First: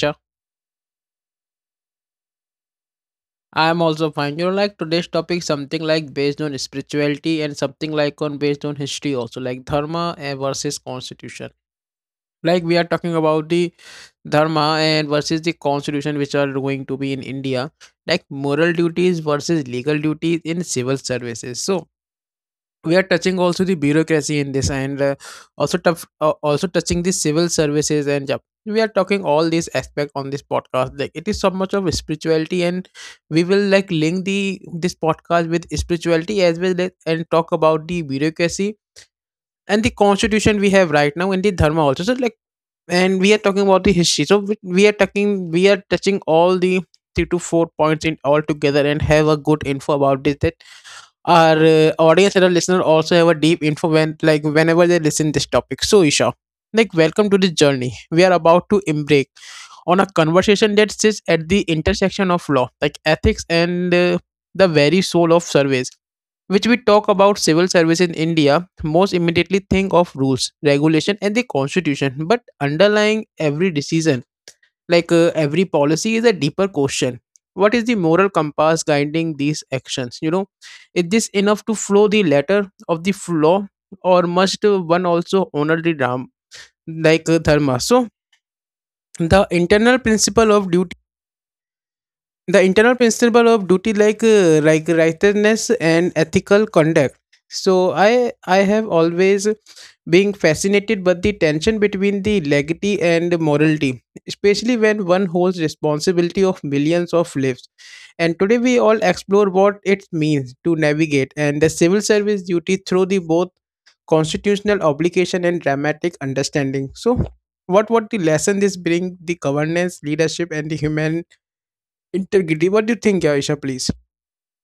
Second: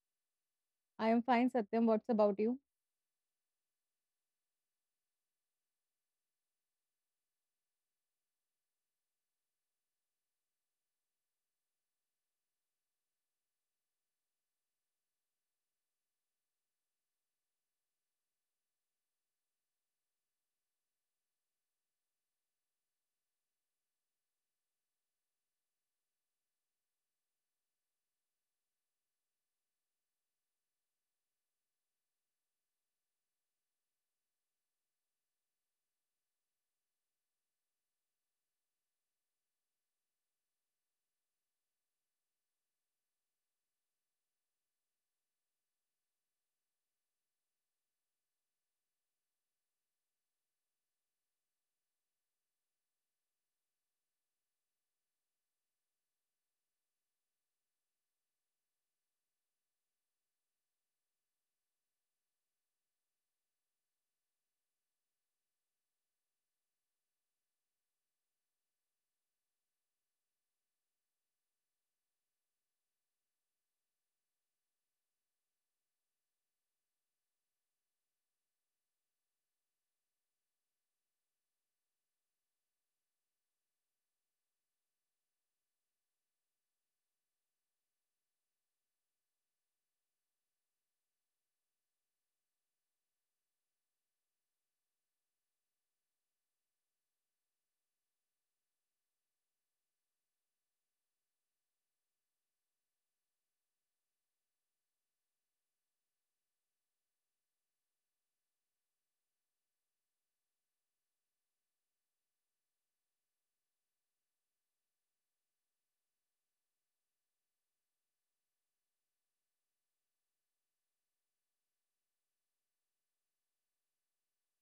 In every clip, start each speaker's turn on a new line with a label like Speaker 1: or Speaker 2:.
Speaker 1: Isha?
Speaker 2: I am fine, Satyam. What's about you?
Speaker 1: I am also fine. You know, like today's topic something like based on spirituality and something like on based on history also, like dharma and versus constitution. Like we are talking about the dharma and versus the constitution which are going to be in India. Like moral duties versus legal duties in civil services. So we are touching also the bureaucracy in this and also tough, also touching the civil services and job we are talking all these aspect on this podcast like it is so much of spirituality and we will like link the this podcast with spirituality as well as, and talk about the bureaucracy and the constitution we have right now and the dharma also so like and we are talking about the history so we are talking we are touching all the three to four points in all together and have a good info about this our audience and our listener also have a deep info when like whenever they listen this topic so isha like welcome to this journey we are about to embark on a conversation that sits at the intersection of law like ethics and the very soul of surveys which we talk about civil service in India most immediately think of rules regulation and the constitution but underlying every decision like every policy is a deeper question. What is the moral compass guiding these actions? You know, is this enough to flow the letter of the law, or must one also honor the ram like dharma? So the internal principle of duty the internal principle of duty like righteousness and ethical conduct so I have always been fascinated by the tension between the legality and morality, especially when one holds responsibility of millions of lives, and today we all explore what it means to navigate and the civil service duty through the both constitutional obligation and dramatic understanding so what the lesson this bring the governance leadership and the human integrity. What do you think, Aisha, please?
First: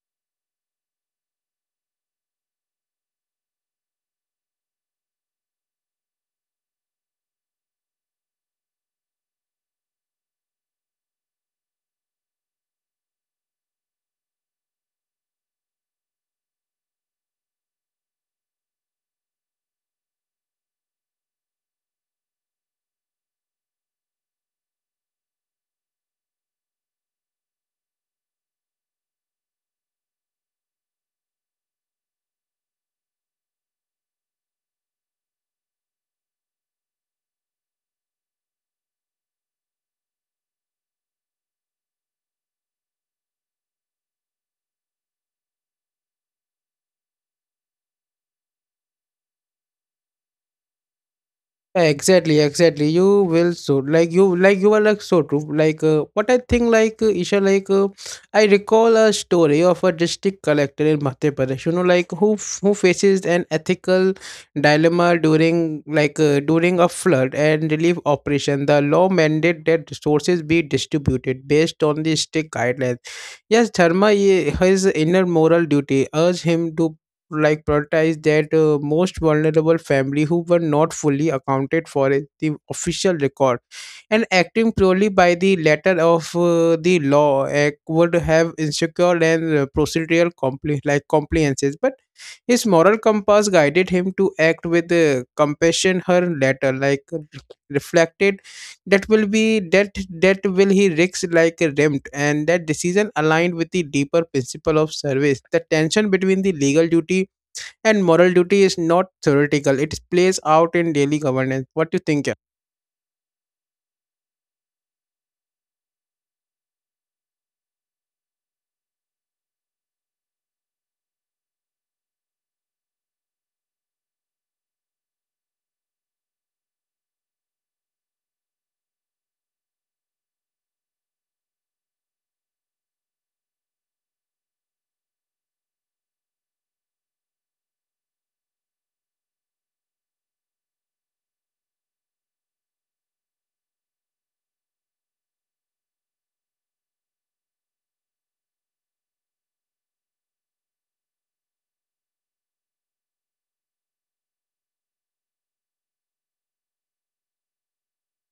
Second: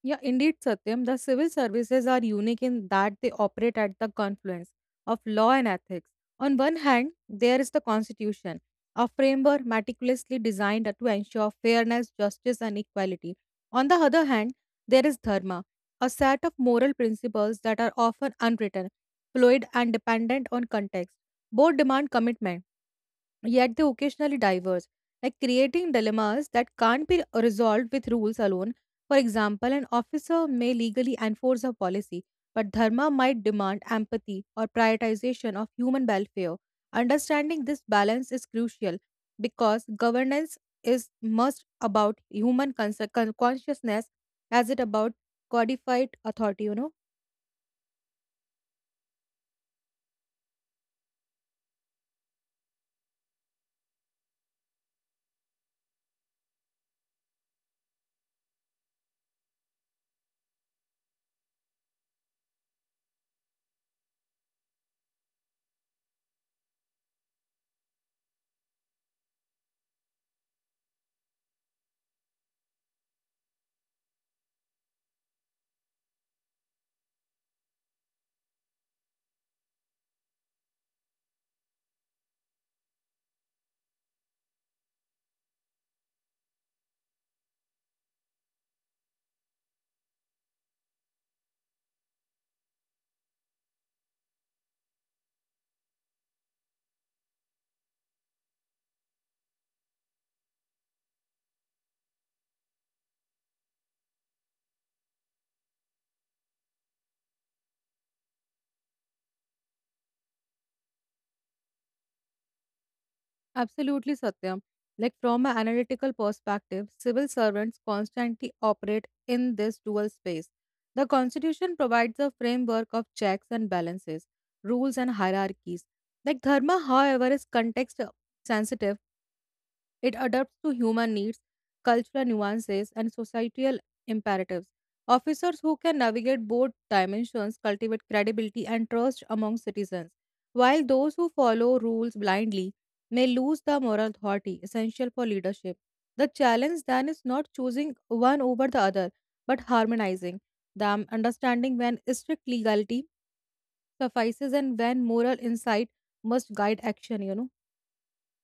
Speaker 2: Yeah, indeed, Satyam. The civil services are unique in that they operate at the confluence of law and ethics. On one hand, there is the Constitution, a framework meticulously designed to ensure fairness, justice, and equality. On the other hand, there is Dharma, a set of moral principles that are often unwritten, fluid, and dependent on context. Both demand commitment yet they occasionally diverge, like creating dilemmas that can't be resolved with rules alone. For example, an officer may legally enforce a policy, but dharma might demand empathy or prioritization of human welfare. Understanding this balance is crucial because governance is much about human consciousness as it about codified authority.
Speaker 1: Exactly, exactly. You will so like you are like so true. Like what I think like Isha like I recall a story of a district collector in Madhya Pradesh. You know like who faces an ethical dilemma during like during a flood and relief operation. The law mandated that resources be distributed based on the strict guidelines. Yes, Dharma, his inner moral duty urged him to like prioritize that most vulnerable family who were not fully accounted for in the official record, and acting purely by the letter of the law act would have insecure and procedural like compliances, but his moral compass guided him to act with compassion her letter like reflected that will be that will he risk like a rent, and that decision aligned with the deeper principle of service. The tension between the legal duty and moral duty is not theoretical, it plays out in daily governance. What do you think?
Speaker 2: Absolutely, Satyam. Like from an analytical perspective, civil servants constantly operate in this dual space. The Constitution provides a framework of checks and balances, rules and hierarchies. Like dharma, however, is context sensitive it adapts to human needs, cultural nuances, and societal imperatives. Officers who can navigate both dimensions cultivate credibility and trust among citizens, while those who follow rules blindly may lose the moral authority essential for leadership. The challenge then is not choosing one over the other, but harmonizing them, understanding when strict legality suffices and when moral insight must guide action.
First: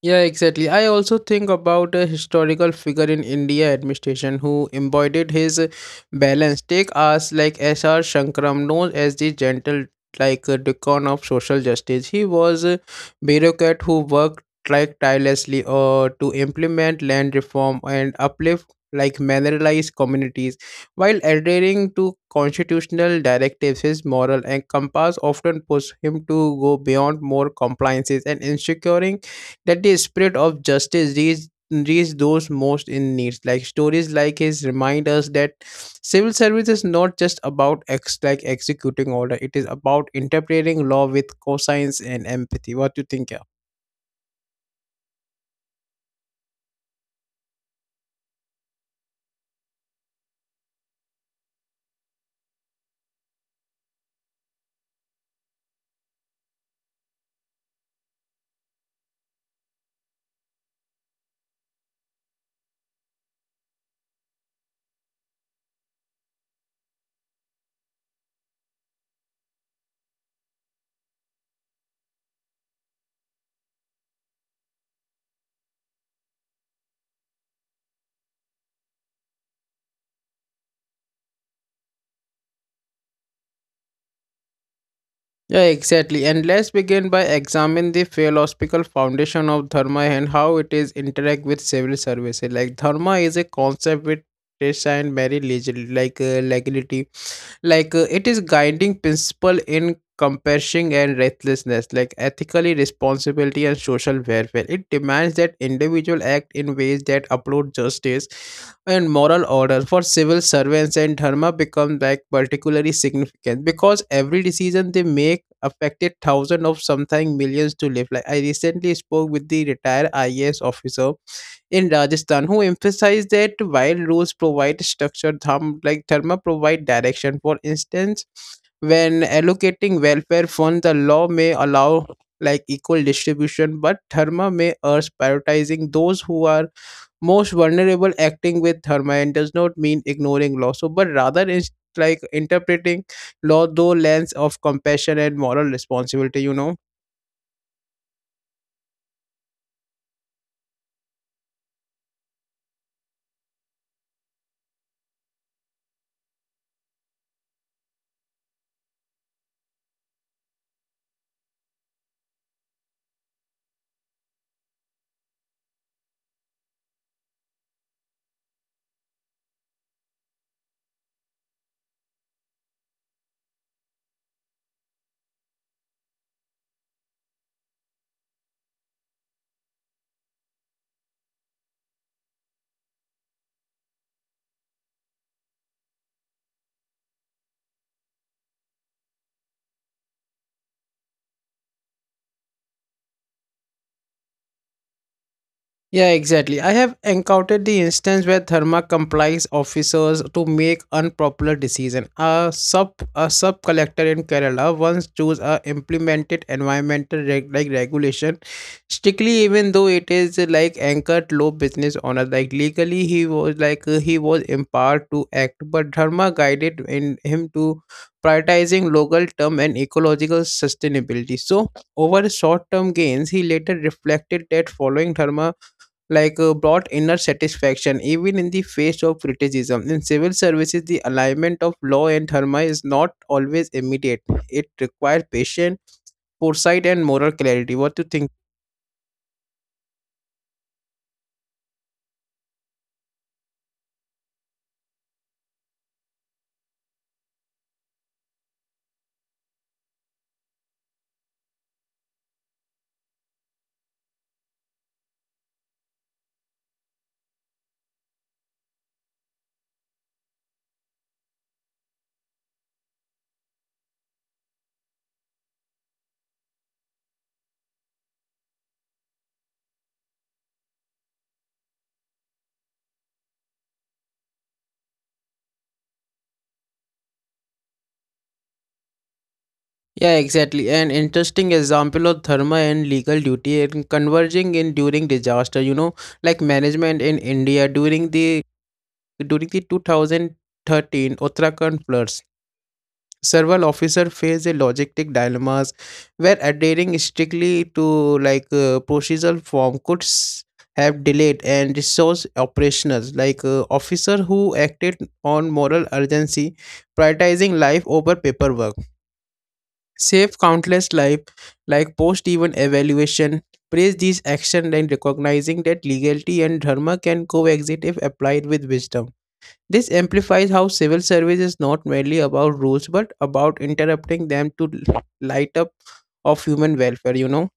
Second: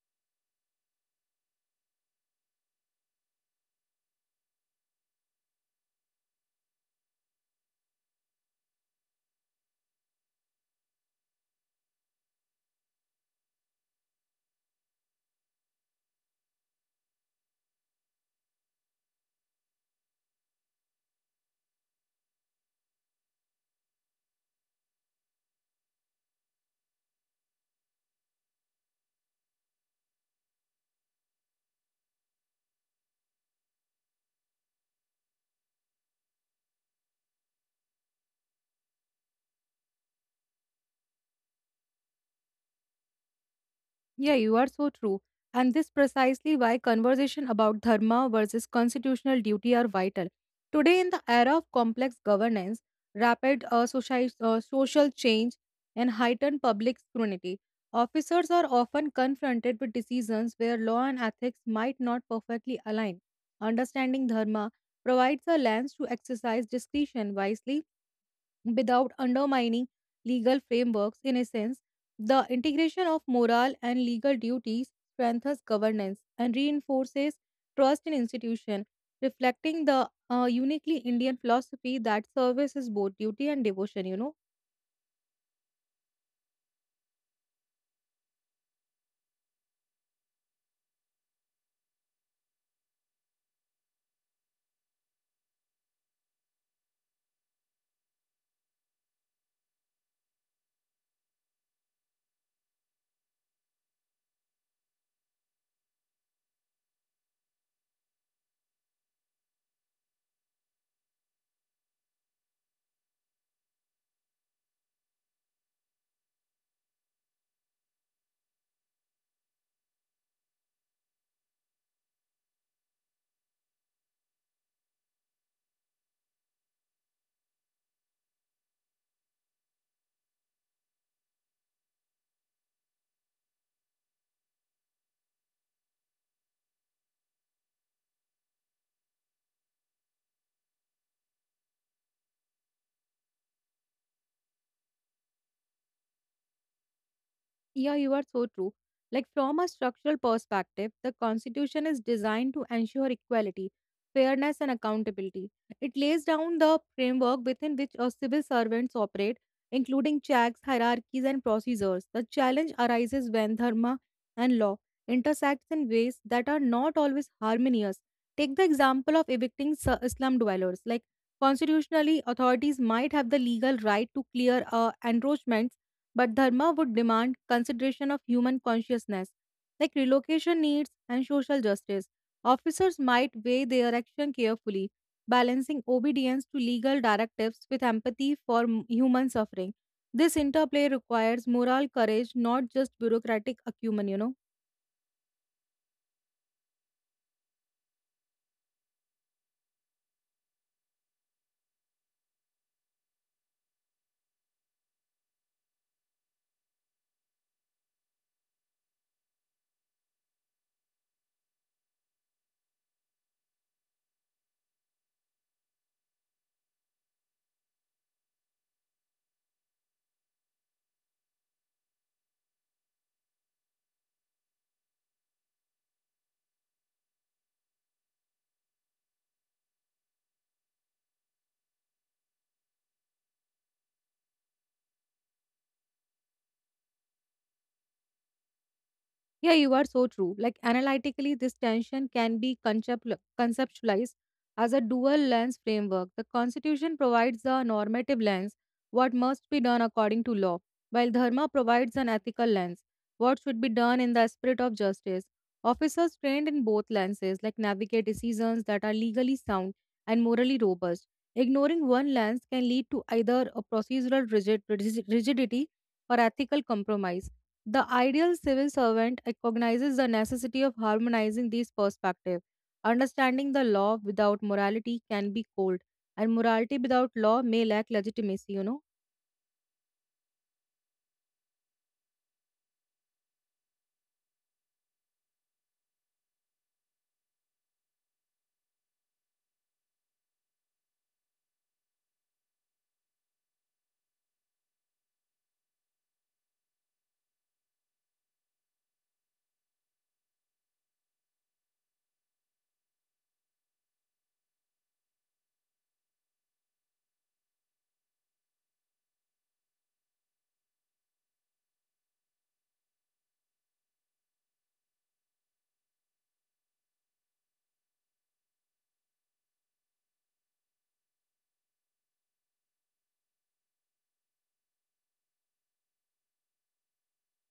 Speaker 1: Yeah, exactly. I also think about a historical figure in India administration who embodied his balance. Take us like S.R. Shankaram, known as the gentle like decon of social justice. He was a bureaucrat who worked like tirelessly to implement land reform and uplift like marginalized communities, while adhering to constitutional directives his moral and compass often pushed him to go beyond more compliances and ensuring that the spirit of justice reach those most in need. Like stories like his remind us that civil service is not just about like executing order; it is about interpreting law with conscience and empathy. What do you think? Yeah.
Speaker 2: Yeah, you are so true. And this precisely why conversation about dharma versus constitutional duty are vital. Today, in the era of complex governance, rapid social, social change, and heightened public scrutiny, officers are often confronted with decisions where law and ethics might not perfectly align. Understanding dharma provides a lens to exercise discretion wisely without undermining legal frameworks. In essence, the integration of moral and legal duties strengthens governance and reinforces trust in institutions, reflecting the uniquely Indian philosophy that service is both duty and devotion.
Speaker 1: Yeah, exactly. And let's begin by examining the philosophical foundation of dharma and how it is interact with civil services. Like dharma is a concept which Krishna and very legally, like legality like it is guiding principle in compassion and restlessness like ethically responsibility and social welfare, it demands that individual act in ways that uphold justice and moral order. For civil servants and dharma become like particularly significant because every decision they make affected thousands of something millions to live. Like I recently spoke with the retired IAS officer in Rajasthan who emphasized that while rules provide structure, tham, like Dharma provide direction. For instance, when allocating welfare funds, the law may allow like equal distribution, but Dharma may urge prioritizing those who are most vulnerable. Acting with Dharma and does not mean ignoring law. So, but rather is like interpreting law through lens of compassion and moral responsibility, you know.
Speaker 2: Yeah, you are so true. Like, from a structural perspective, the Constitution is designed to ensure equality, fairness, and accountability. It lays down the framework within which our civil servants operate, including checks, hierarchies, and procedures. The challenge arises when dharma and law intersect in ways that are not always harmonious. Take the example of evicting slum dwellers. Like, constitutionally, authorities might have the legal right to clear a encroachment but dharma would demand consideration of human consciousness, like relocation needs and social justice. Officers might weigh their action carefully, balancing obedience to legal directives with empathy for human suffering. This interplay requires moral courage, not just bureaucratic acumen, you know.
Speaker 1: Yeah, exactly. I have encountered the instance where Therma complies officers to make unpopular decision. A sub collector in Kerala once chose a implemented environmental like regulation strictly, even though it is like anchored low business owner. Like legally, he was like he was empowered to act, but Dharma guided in him to prioritizing local term and ecological sustainability. So over short term gains, he later reflected that following Dharma like brought inner satisfaction even in the face of criticism. In civil services, the alignment of law and dharma is not always immediate. It requires patience, foresight, and moral clarity. What do you think?
Speaker 2: Yeah, you are so true. Like analytically, this tension can be conceptualized as a dual lens framework. The Constitution provides a normative lens, what must be done according to law, while Dharma provides an ethical lens, what should be done in the spirit of justice. Officers trained in both lenses like navigate decisions that are legally sound and morally robust. Ignoring one lens can lead to either a procedural rigidity or ethical compromise the ideal civil servant recognizes the necessity of harmonizing these perspectives. Understanding the law without morality can be cold, and morality without law may lack legitimacy.
Speaker 1: Yeah, exactly. An interesting example of dharma and legal duty and converging in during disaster. You know, like management in India during the 2013 Uttarakhand floods, several officers face a logistic dilemmas where adhering strictly to like procedural form could have delayed and resource operationals. Like officer who acted on moral urgency, prioritizing life over paperwork, save countless life like post even evaluation praise these action and recognizing that legality and dharma can coexist if applied with wisdom. This amplifies how civil service is not merely about rules but about interrupting them to light up of human welfare, you know.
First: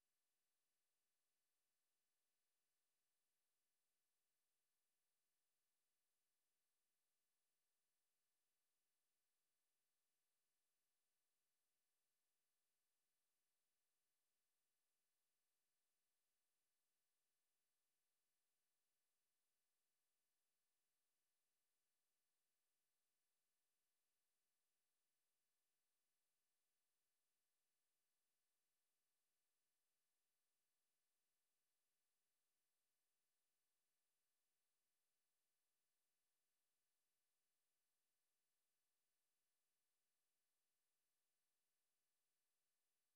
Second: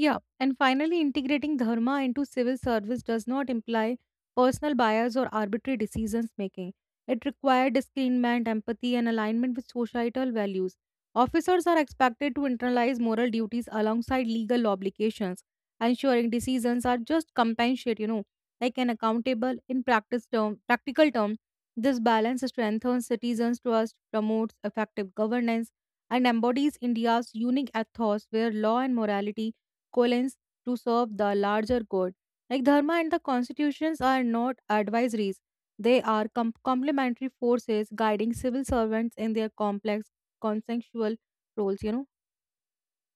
Speaker 2: Yeah, and finally, integrating dharma into civil service does not imply personal bias or arbitrary decisions making. It requires discernment, empathy, and alignment with societal values. Officers are expected to internalize moral duties alongside legal obligations, ensuring decisions are just compensate, like an accountable in practice practical term. This balance strengthens citizens' trust, promotes effective governance, and embodies India's unique ethos where law and morality coalesce to serve the larger good. Like dharma and the constitutions are not advisories; they are complementary forces guiding civil servants in their complex consensual roles. You know.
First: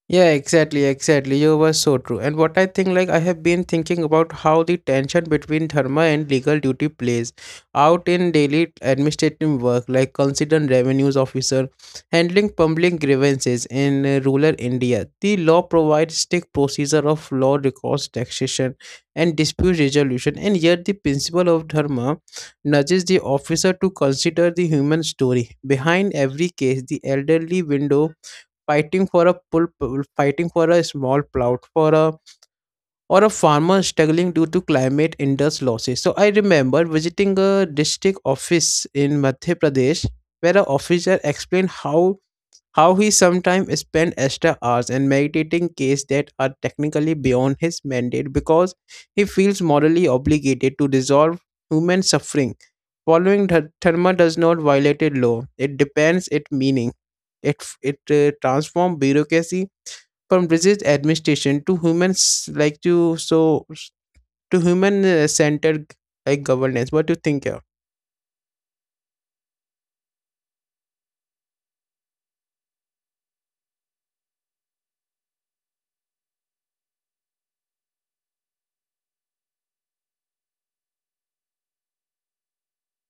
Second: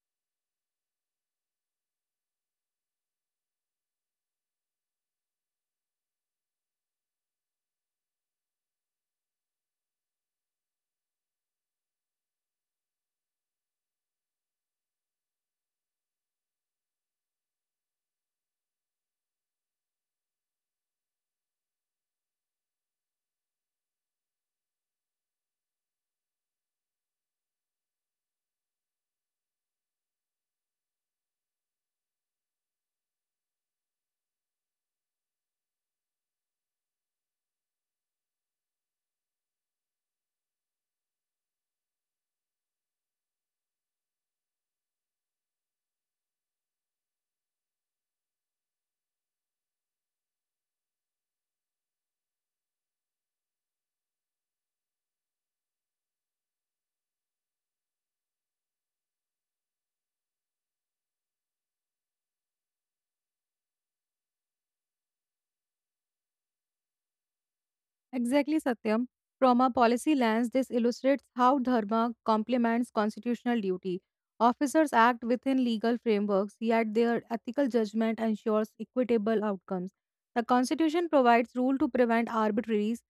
Speaker 1: Yeah, exactly, exactly. You were so true. And what I think, like, I have been thinking about how the tension between dharma and legal duty plays out in daily administrative work, like considering revenues officer, handling public grievances in rural India. The law provides strict procedure of law records, taxation, and dispute resolution, and yet the principle of dharma nudges the officer to consider the human story behind every case, the elderly window fighting for a fighting for a small plout for a or a farmer struggling due to climate induced losses. So I remember visiting a district office in Madhya Pradesh where an officer explained how he sometimes spent extra hours in meditating cases that are technically beyond his mandate because he feels morally obligated to resolve human suffering. Following dharma does not violate a law; it depends its meaning. It it transforms bureaucracy from rigid administration to humans like to so to human centered like governance. What do you think here?
Speaker 2: Exactly, Satyam. From a policy lens, this illustrates how dharma complements constitutional duty. Officers act within legal frameworks, yet their ethical judgment ensures equitable outcomes. The Constitution provides rule to prevent arbitraries,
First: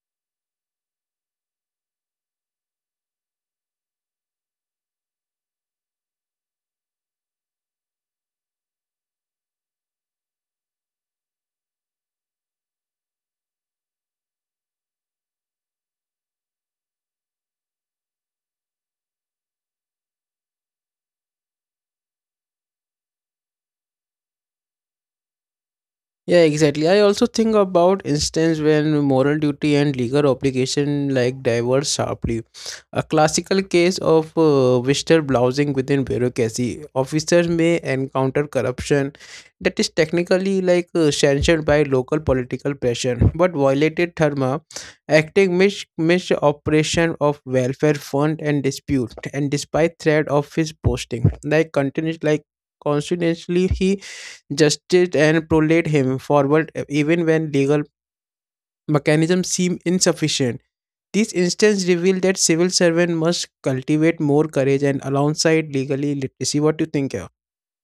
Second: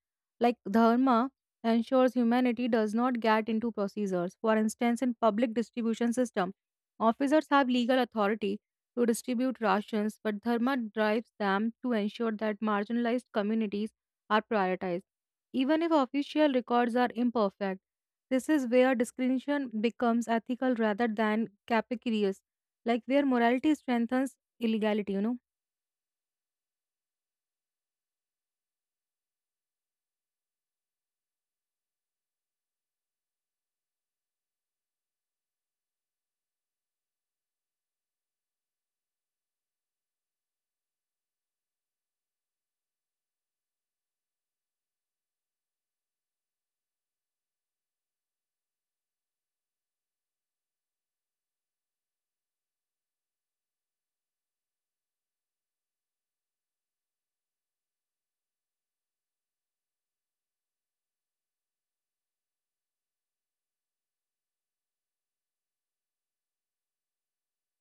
Speaker 2: like dharma ensures humanity does not get into procedures. For instance, in public distribution system, officers have legal authority to distribute rations, but dharma drives them to ensure that marginalized communities are prioritized, even if official records are imperfect. This is where discrimination becomes ethical rather than capricious, like where morality strengthens illegality.
Speaker 1: Yeah, exactly. I also think about instance when moral duty and legal obligation like diverge sharply. A classical case of visitor blousing within bureaucracy. Officers may encounter corruption that is technically like sanctioned by local political pressure, but violated therma, acting mis misoperation of welfare fund and dispute, and despite threat of his posting, like continues like. Constantly, he justice and prolate him forward e, even when legal mechanisms seem insufficient. These instances reveal that civil servants must cultivate more courage and alongside legally literacy. What do you think? Yeah,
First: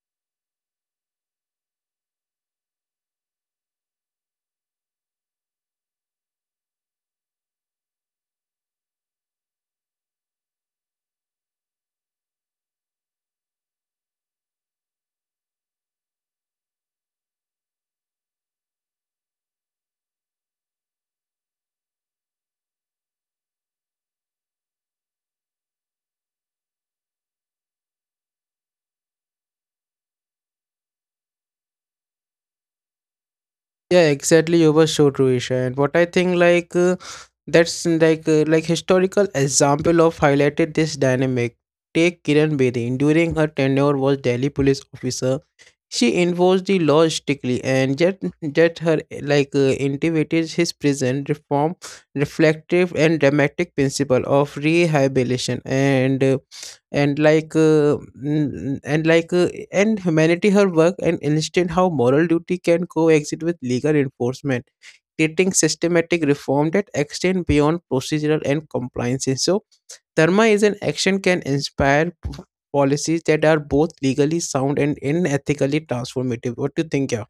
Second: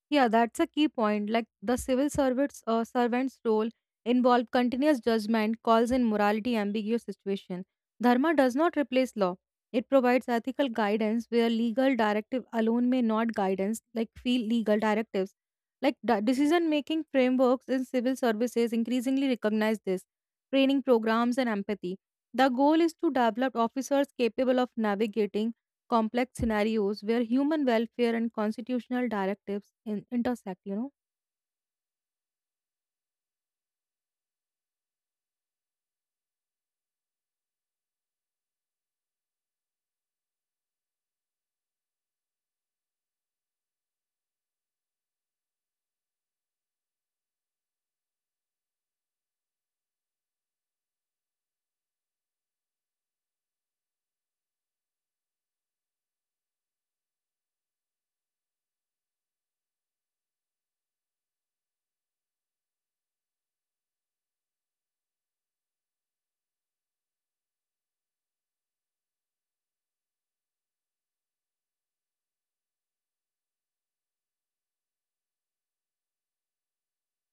Speaker 2: Yeah, that's a key point. Like the civil servants servant's role involved continuous judgment, calls in morality ambiguous situation. Dharma does not replace law. It provides ethical guidance where legal directive alone may not guidance like feel legal directives. Like decision making frameworks in civil services increasingly recognize this, training programs and empathy. The goal is to develop officers capable of navigating complex scenarios where human welfare and constitutional directives intersect you know.
Speaker 1: yeah, exactly. You were so true, Isha. And what I think, like, that's like historical example of highlighted this dynamic. Take Kiran Bedi. During her tenure, was Delhi police officer. She enforced the laws strictly, and yet, her like intimated his prison reform, reflective and dramatic principle of rehabilitation, and like and like and humanity. Her work and illustrate how moral duty can coexist with legal enforcement, creating systematic reform that extend beyond procedural and compliance. So Dharma is an action can inspire policies that are both legally sound and inethically transformative. What do you think, yeah?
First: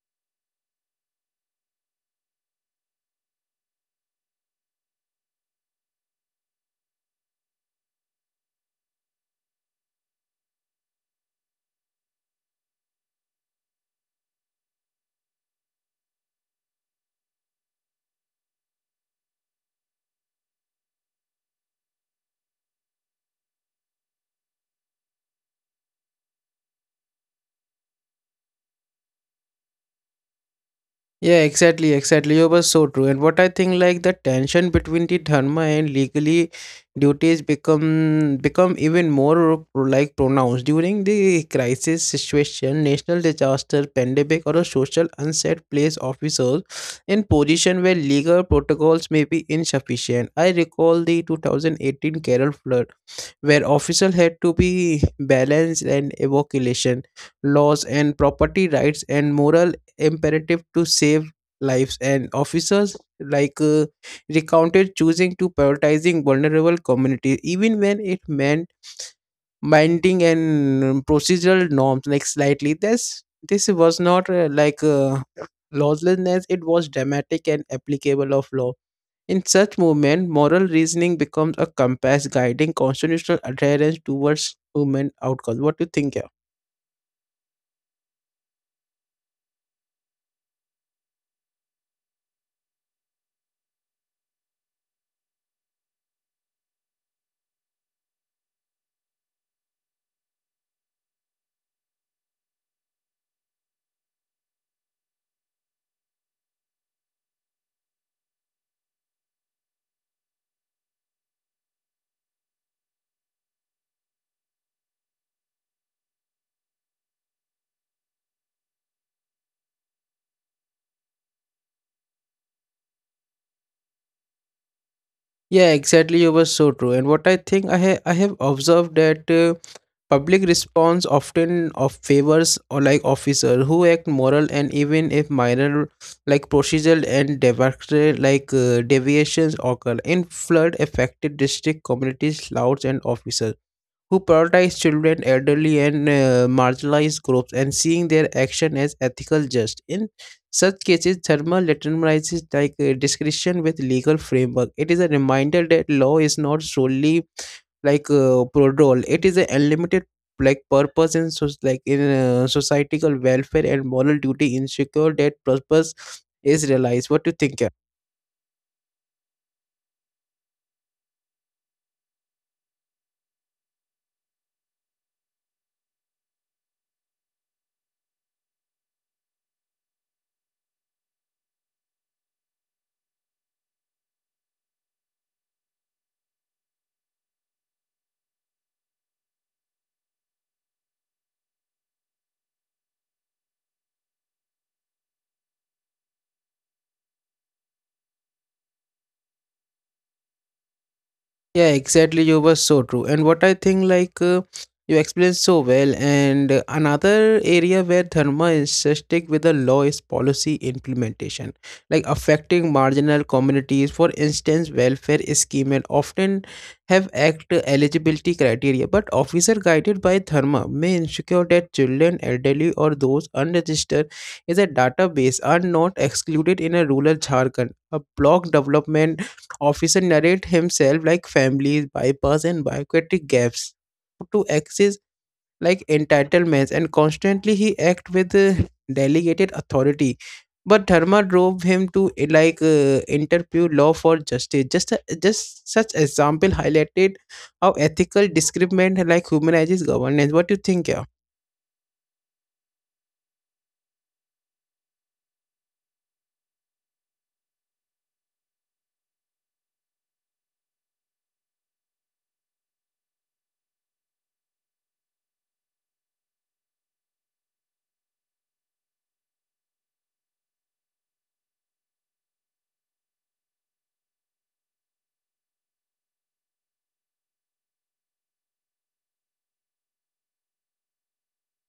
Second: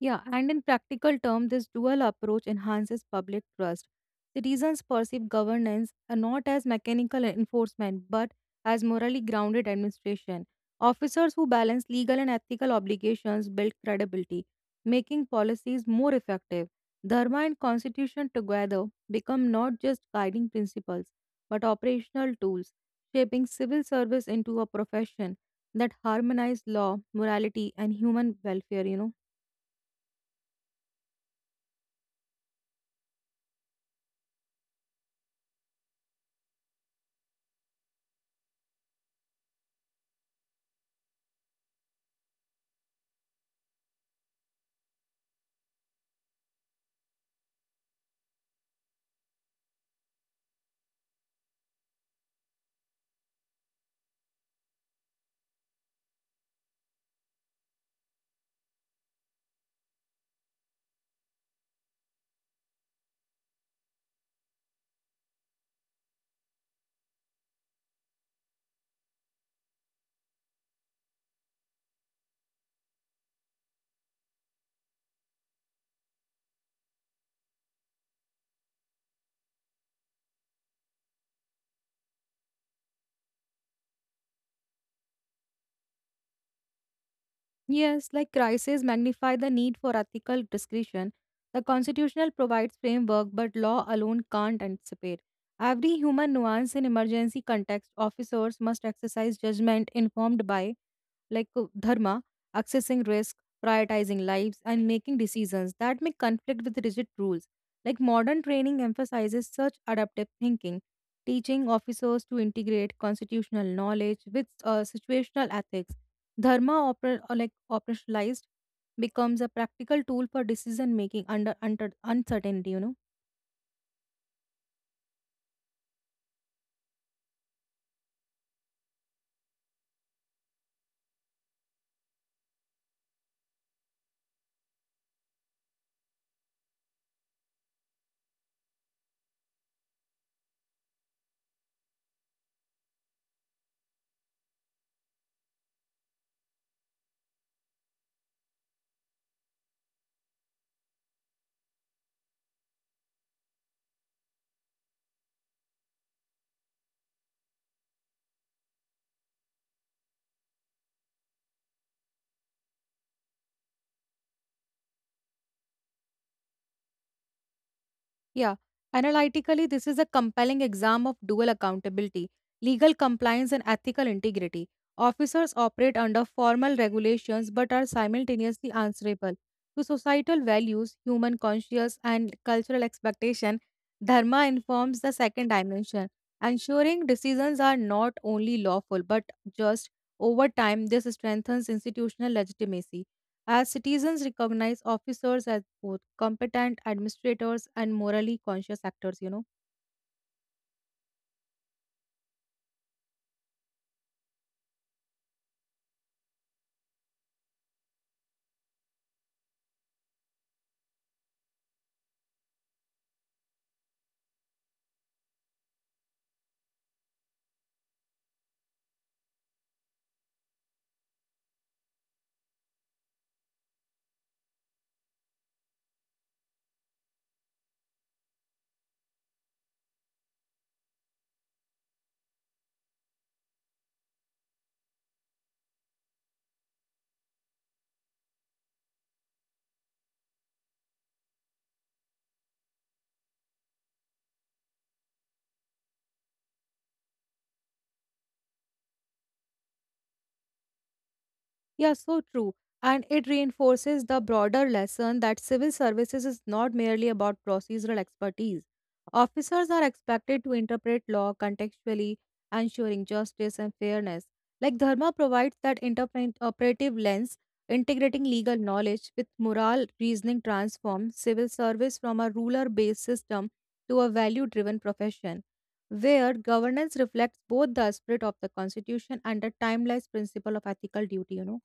Speaker 2: Yeah, and in practical terms, this dual approach enhances public trust. Citizens perceive governance not as mechanical enforcement but as morally grounded administration. Officers who balance legal and ethical obligations build credibility, making policies more effective. Dharma and constitution together become not just guiding principles but operational tools, shaping civil service into a profession that harmonizes law, morality, and human welfare, you know.
Speaker 1: Yeah, exactly, exactly. You were so true. And what I think like the tension between the dharma and legally duties become even more like pronounced during the crisis situation, national disaster, pandemic, or a social unset place officers in position where legal protocols may be insufficient. I recall the 2018 Kerala flood where officials had to be balanced and evacuation laws and property rights and moral imperative to save lives and officers recounted choosing to prioritizing vulnerable communities even when it meant binding and procedural norms like slightly. This was not lawlessness, it was dramatic and applicable of law in such movement. Moral reasoning becomes a compass guiding constitutional adherence towards human outcomes. What do you think? Yeah,
Speaker 2: Yes, like crises magnify the need for ethical discretion. The constitutional provides framework, but law alone can't anticipate. Every human nuance in emergency context, officers must exercise judgment informed by like dharma, accessing risk, prioritizing lives, and making decisions that may conflict with rigid rules. Like modern training emphasizes such adaptive thinking, teaching officers to integrate constitutional knowledge with situational ethics. Dharma oper- or like operationalized becomes a practical tool for decision making under uncertainty, you know.
Speaker 1: yeah, exactly. You were so true. And what I think, I have observed that public response often of favors or like officer who act moral, and even if minor like procedural and deviatory deviations occur in flood affected district communities, louds and officers who prioritize children, elderly, and marginalized groups and seeing their action as ethical just. In such cases, thermal legitimizes discretion with legal framework. It is a reminder that law is not solely prodrol. It is an unlimited like purpose in so like in societal welfare and moral duty. Ensure that purpose is realized. What do you think?
Speaker 2: Yeah, analytically, this is a compelling exam of dual accountability, legal compliance, and ethical integrity. Officers operate under formal regulations but are simultaneously answerable to societal values, human conscience, and cultural expectation. Dharma informs the second dimension, ensuring decisions are not only lawful but just. Over time, this strengthens institutional legitimacy. As citizens recognize officers as both competent administrators and morally conscious actors you know.
Speaker 1: Yeah, exactly. You were so true. And what I think, you explained so well. And another area where Dharma is stick with the law is policy implementation, like affecting marginal communities. For instance, welfare scheme and often have act eligibility criteria, but officer guided by Dharma may ensure that children, elderly, or those unregistered in the database are not excluded in a rural Jharkhand. A block development officer narrate himself like families bypass and bureaucratic gaps to access like entitlements, and constantly he act with delegated authority but dharma drove him to interpret law for justice. Just such example highlighted how ethical discrimination like humanizes governance. What do you think? Yeah,
Speaker 2: Yeah, so true. And it reinforces the broader lesson that civil services is not merely about procedural expertise. Officers are expected to interpret law contextually, ensuring justice and fairness. Like Dharma provides that interpretive lens, integrating legal knowledge with moral reasoning transforms civil service from a ruler based system to a value driven profession, where governance reflects both the spirit of the Constitution and the timeless principle of ethical duty, you know.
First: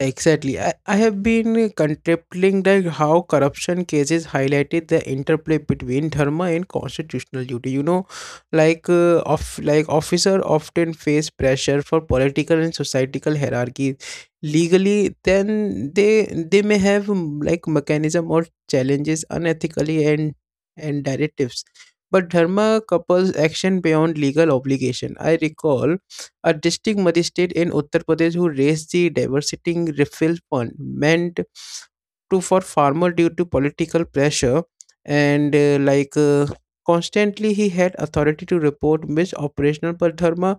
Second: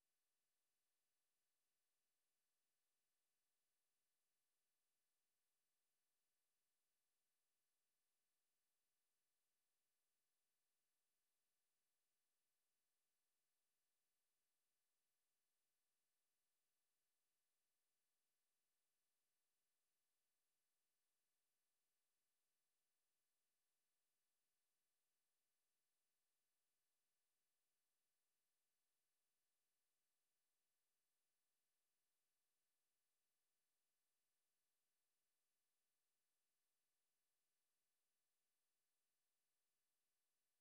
Speaker 1: exactly. I have been contemplating like how corruption cases highlighted the interplay between dharma and constitutional duty. You know, of like officer often face pressure for political and societal hierarchy. Legally, then they may have like mechanism or challenges unethically and directives. But dharma couples action beyond legal obligation. I recall a district magistrate in Uttar Pradesh who raised the diversity refill fund meant to for farmer due to political pressure and constantly he had authority to report mis operational per dharma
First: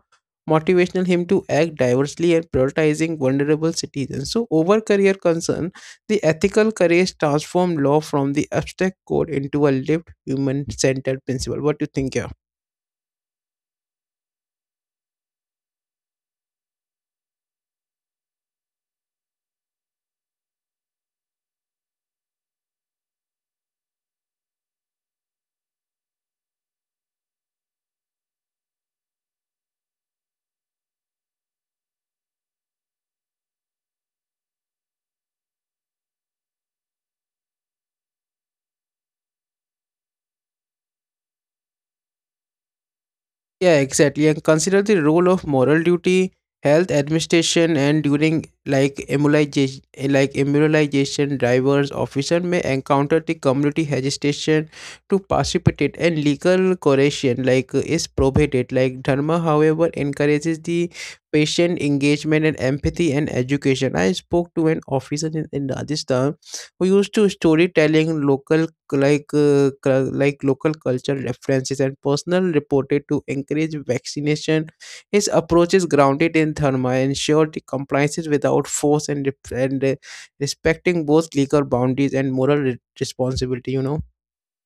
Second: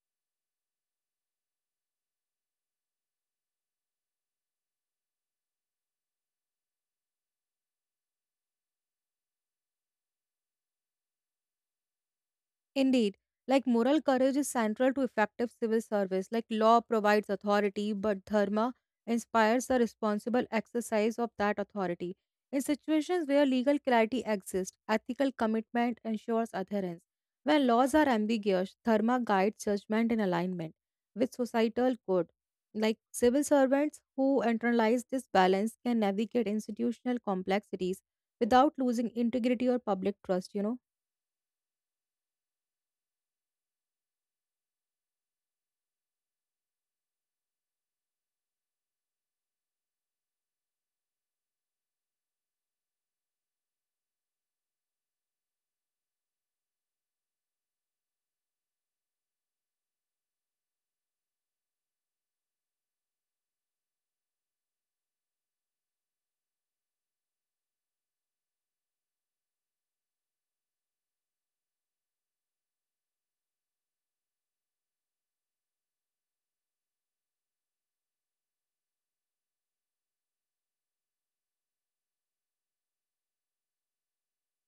Speaker 1: motivational him to act diversely and prioritizing vulnerable citizens so over career concern. The ethical courage transformed law from the abstract code into a lived human centered principle. What do you think here?
Speaker 2: Indeed, like moral courage is central to effective civil service. Like law provides authority, but dharma inspires the responsible exercise of that authority. In situations where legal clarity exists, ethical commitment ensures adherence. When laws are ambiguous, dharma guides judgment in alignment with societal good. Like civil servants who internalize this balance can navigate institutional complexities without losing integrity or public trust, you know.
Speaker 1: Yeah, exactly. And consider the role of moral duty, health administration, and during immunization drivers officer may encounter the community hesitation to participate, and legal correction like is prohibited. Like dharma, however, encourages the patient engagement and empathy and education. I spoke to an officer in Rajasthan we used to storytelling local local culture references and personal reported to encourage vaccination. His approach is grounded in therma, ensured the compliances without force and respecting both legal boundaries and moral responsibility. You know.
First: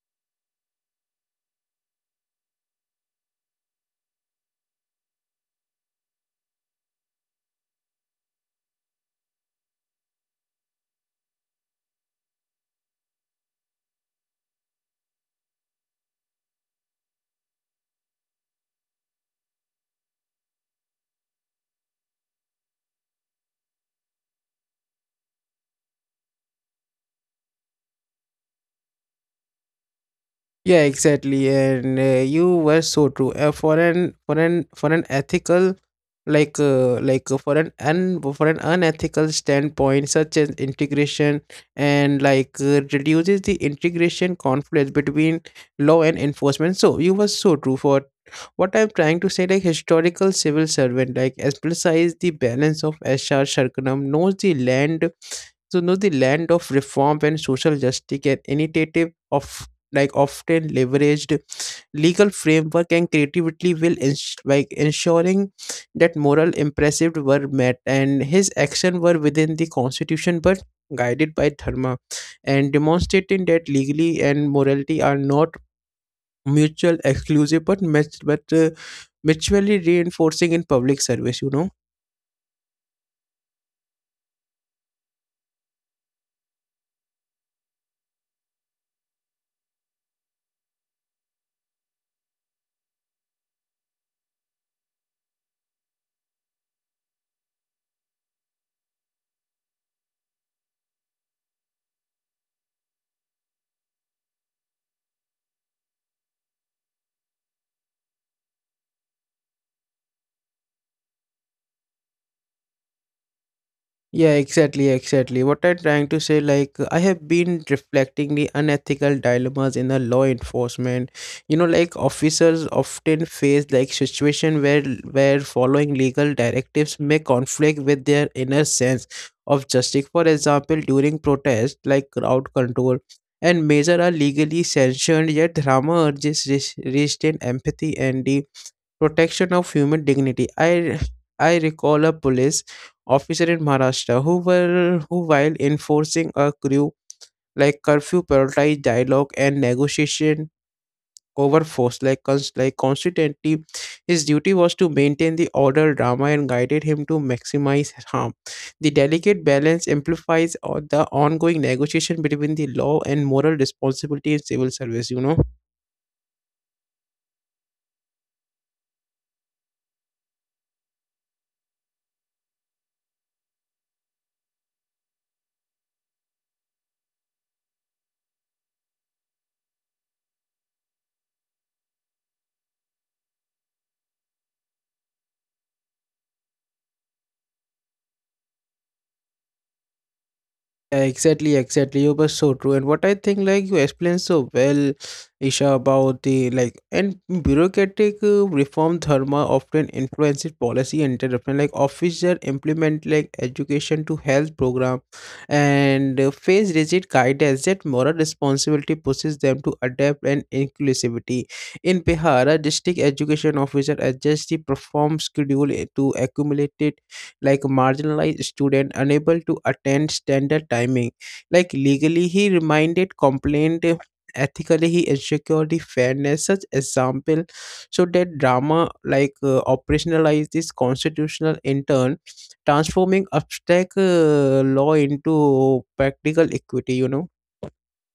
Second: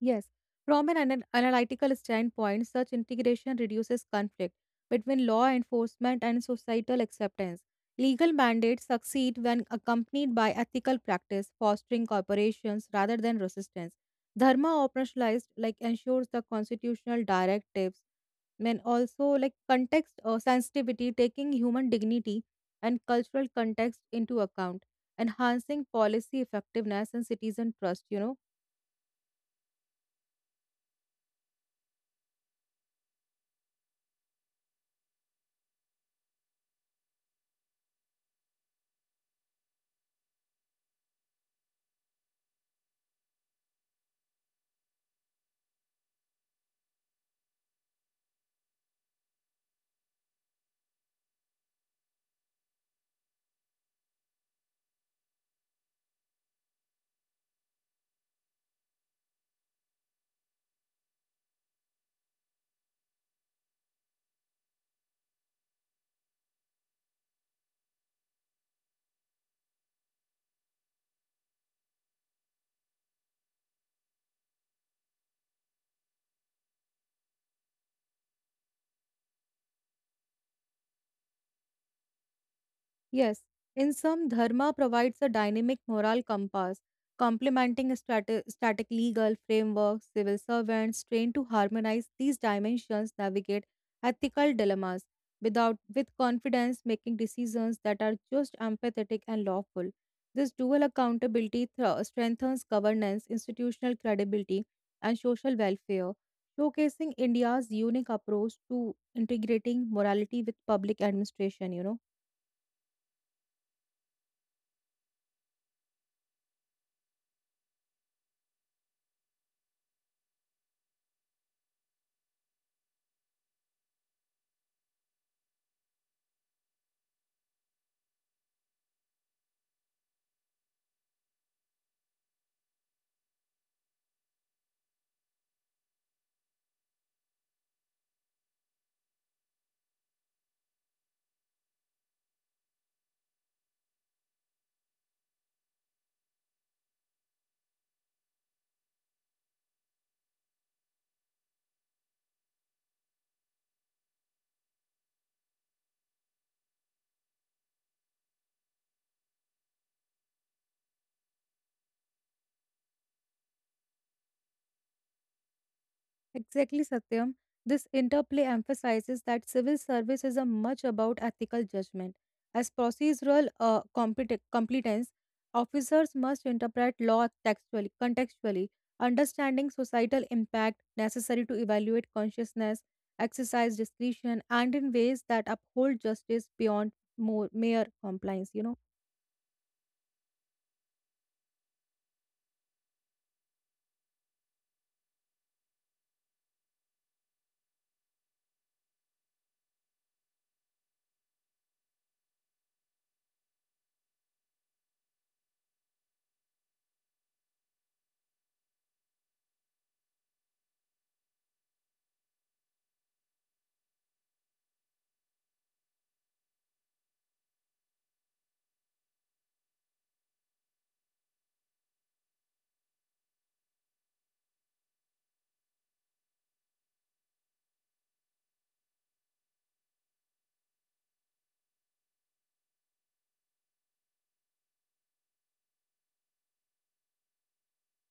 Speaker 2: Yes, from an analytical standpoint, such integration reduces conflict between law enforcement and societal acceptance. Legal mandates succeed when accompanied by ethical practice, fostering cooperations rather than resistance. Dharma operationalized like ensures the constitutional directives and also like context or sensitivity taking human dignity and cultural context into account enhancing policy effectiveness and citizen trust you know.
Speaker 1: Yeah, exactly, and you were so true. For an ethical, for an un for an unethical standpoint, such as integration and reduces the integration conflict between law and enforcement. So you were so true for what I'm trying to say. Like historical civil servant, like emphasize the balance of HR Sharkanam knows the land so knows the land of reform and social justice and initiative of like often leveraged legal framework and creativity will ensuring that moral impressive were met and his actions were within the constitution but guided by dharma and demonstrating that legally and morality are not mutual exclusive but mutually reinforcing in public service. You know.
Speaker 2: Yes, in some, dharma provides a dynamic moral compass, complementing static legal frameworks. Civil servants trained to harmonize these dimensions navigate ethical dilemmas without with confidence, making decisions that are just empathetic and lawful. This dual accountability strengthens governance, institutional credibility, and social welfare, showcasing India's unique approach to integrating morality with public administration. You know.
Speaker 1: Yeah, exactly, exactly. What I'm trying to say, like, I have been reflecting the unethical dilemmas in the law enforcement. You know, like officers often face like situation where following legal directives may conflict with their inner sense of justice. For example, during protests like crowd control and measure are legally sanctioned, yet drama urges restraint, empathy, and the protection of human dignity. I recall a police officer in Maharashtra who were who while enforcing a crew like curfew prioritized dialogue and negotiation over force like constantly his duty was to maintain the order drama and guided him to maximize harm. The delicate balance amplifies the ongoing negotiation between the law and moral responsibility in civil service, you know.
Speaker 2: Exactly, Satyam. This interplay emphasizes that civil service is a much about ethical judgment. As procedural competence, officers must interpret law contextually, understanding societal impact necessary to evaluate consciousness, exercise discretion, and in ways that uphold justice beyond more mere compliance. You know.
Speaker 1: Yeah, exactly, exactly. You were so true. And what I think, like, you explained so well, Isha, about the like, and bureaucratic reform dharma often influences policy and development. Like, officers implement like education to health program and face rigid guidance that moral responsibility pushes them to adapt and inclusivity. In Bihar, a district education officer adjusts the perform schedule to accumulate like marginalized student unable to attend standard timing. Like legally he reminded complaint, ethically he ensured the fairness. Such example so that drama operationalized this constitutional in turn, transforming abstract law into practical equity. You know.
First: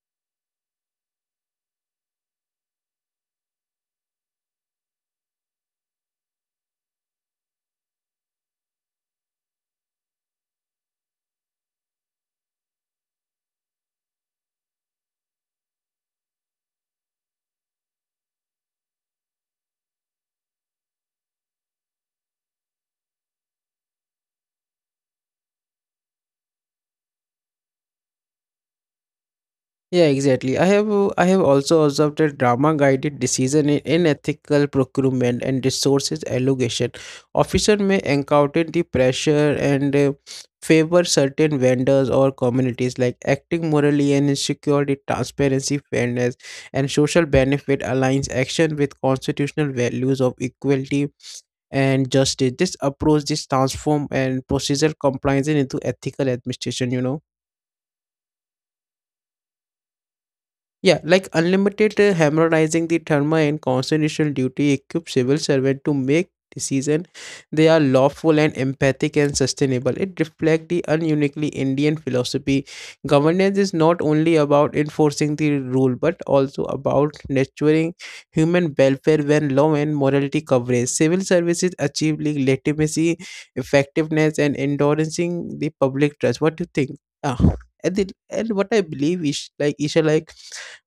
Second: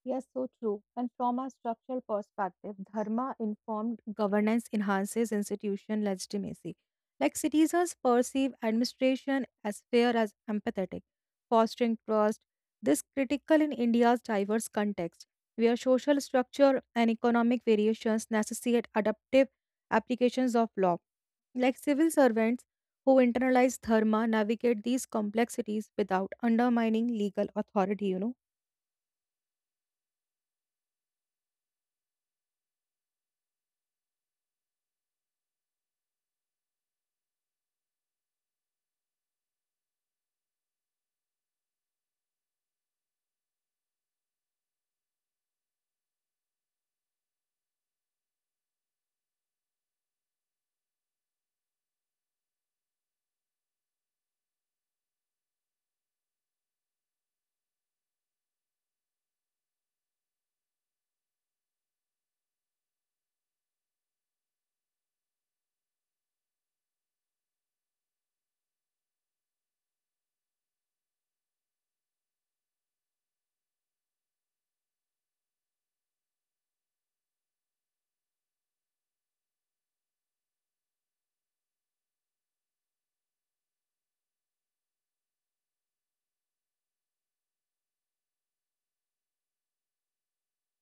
Speaker 2: Yes, so true. And from a structural perspective, dharma informed governance enhances institution legitimacy. Like citizens perceive administration as fair as empathetic, fostering trust. This critical in India's diverse context, where social structure and economic variations necessitate adaptive applications of law. Like civil servants who internalize dharma navigate these complexities without undermining legal authority, you know.
Speaker 1: Yeah, exactly. I have also observed that drama guided decision in unethical procurement and resources allocation. Officers may encounter the pressure and favor certain vendors or communities like acting morally and security, transparency, fairness, and social benefit aligns action with constitutional values of equality and justice. This approach this transform and procedural compliance into ethical administration, you know. Yeah, like unlimited harmonizing the therma and constitutional duty equip civil servant to make decision they are lawful and empathic and sustainable. It reflects the ununiquely Indian philosophy. Governance is not only about enforcing the rule but also about nurturing human welfare when law and morality coverage. Civil services achieve legitimacy, effectiveness, and endorsing the public trust. What do you think? Ah, and, the, and what I believe is like Isha like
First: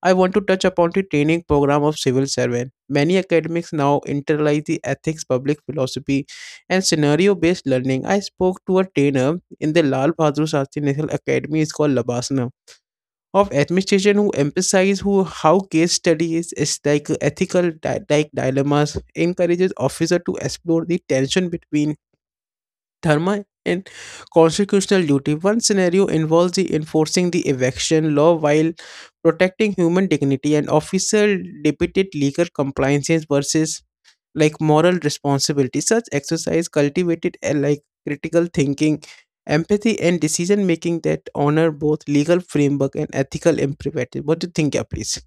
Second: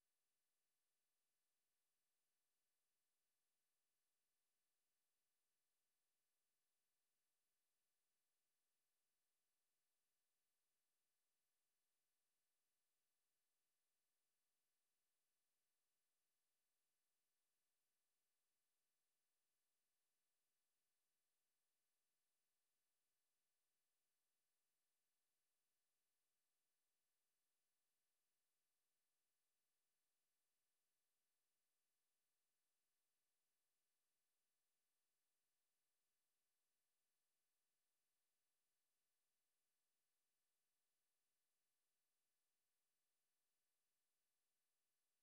Speaker 1: I want to touch upon the training program of civil servant. Many academics now internalize the ethics, public philosophy, and scenario-based learning. I spoke to a trainer in the Lal Bahadur Shastri National Academy, it's called Labasana, of administration who emphasize who how case studies is like ethical dilemmas encourages officer to explore the tension between Dharma and constitutional duty. One scenario involves the enforcing the eviction law while protecting human dignity, and officer debated legal compliances versus like moral responsibility. Such exercise cultivated a like critical thinking, empathy and decision making that honor both legal framework and ethical imperative. What do you think, yeah, please?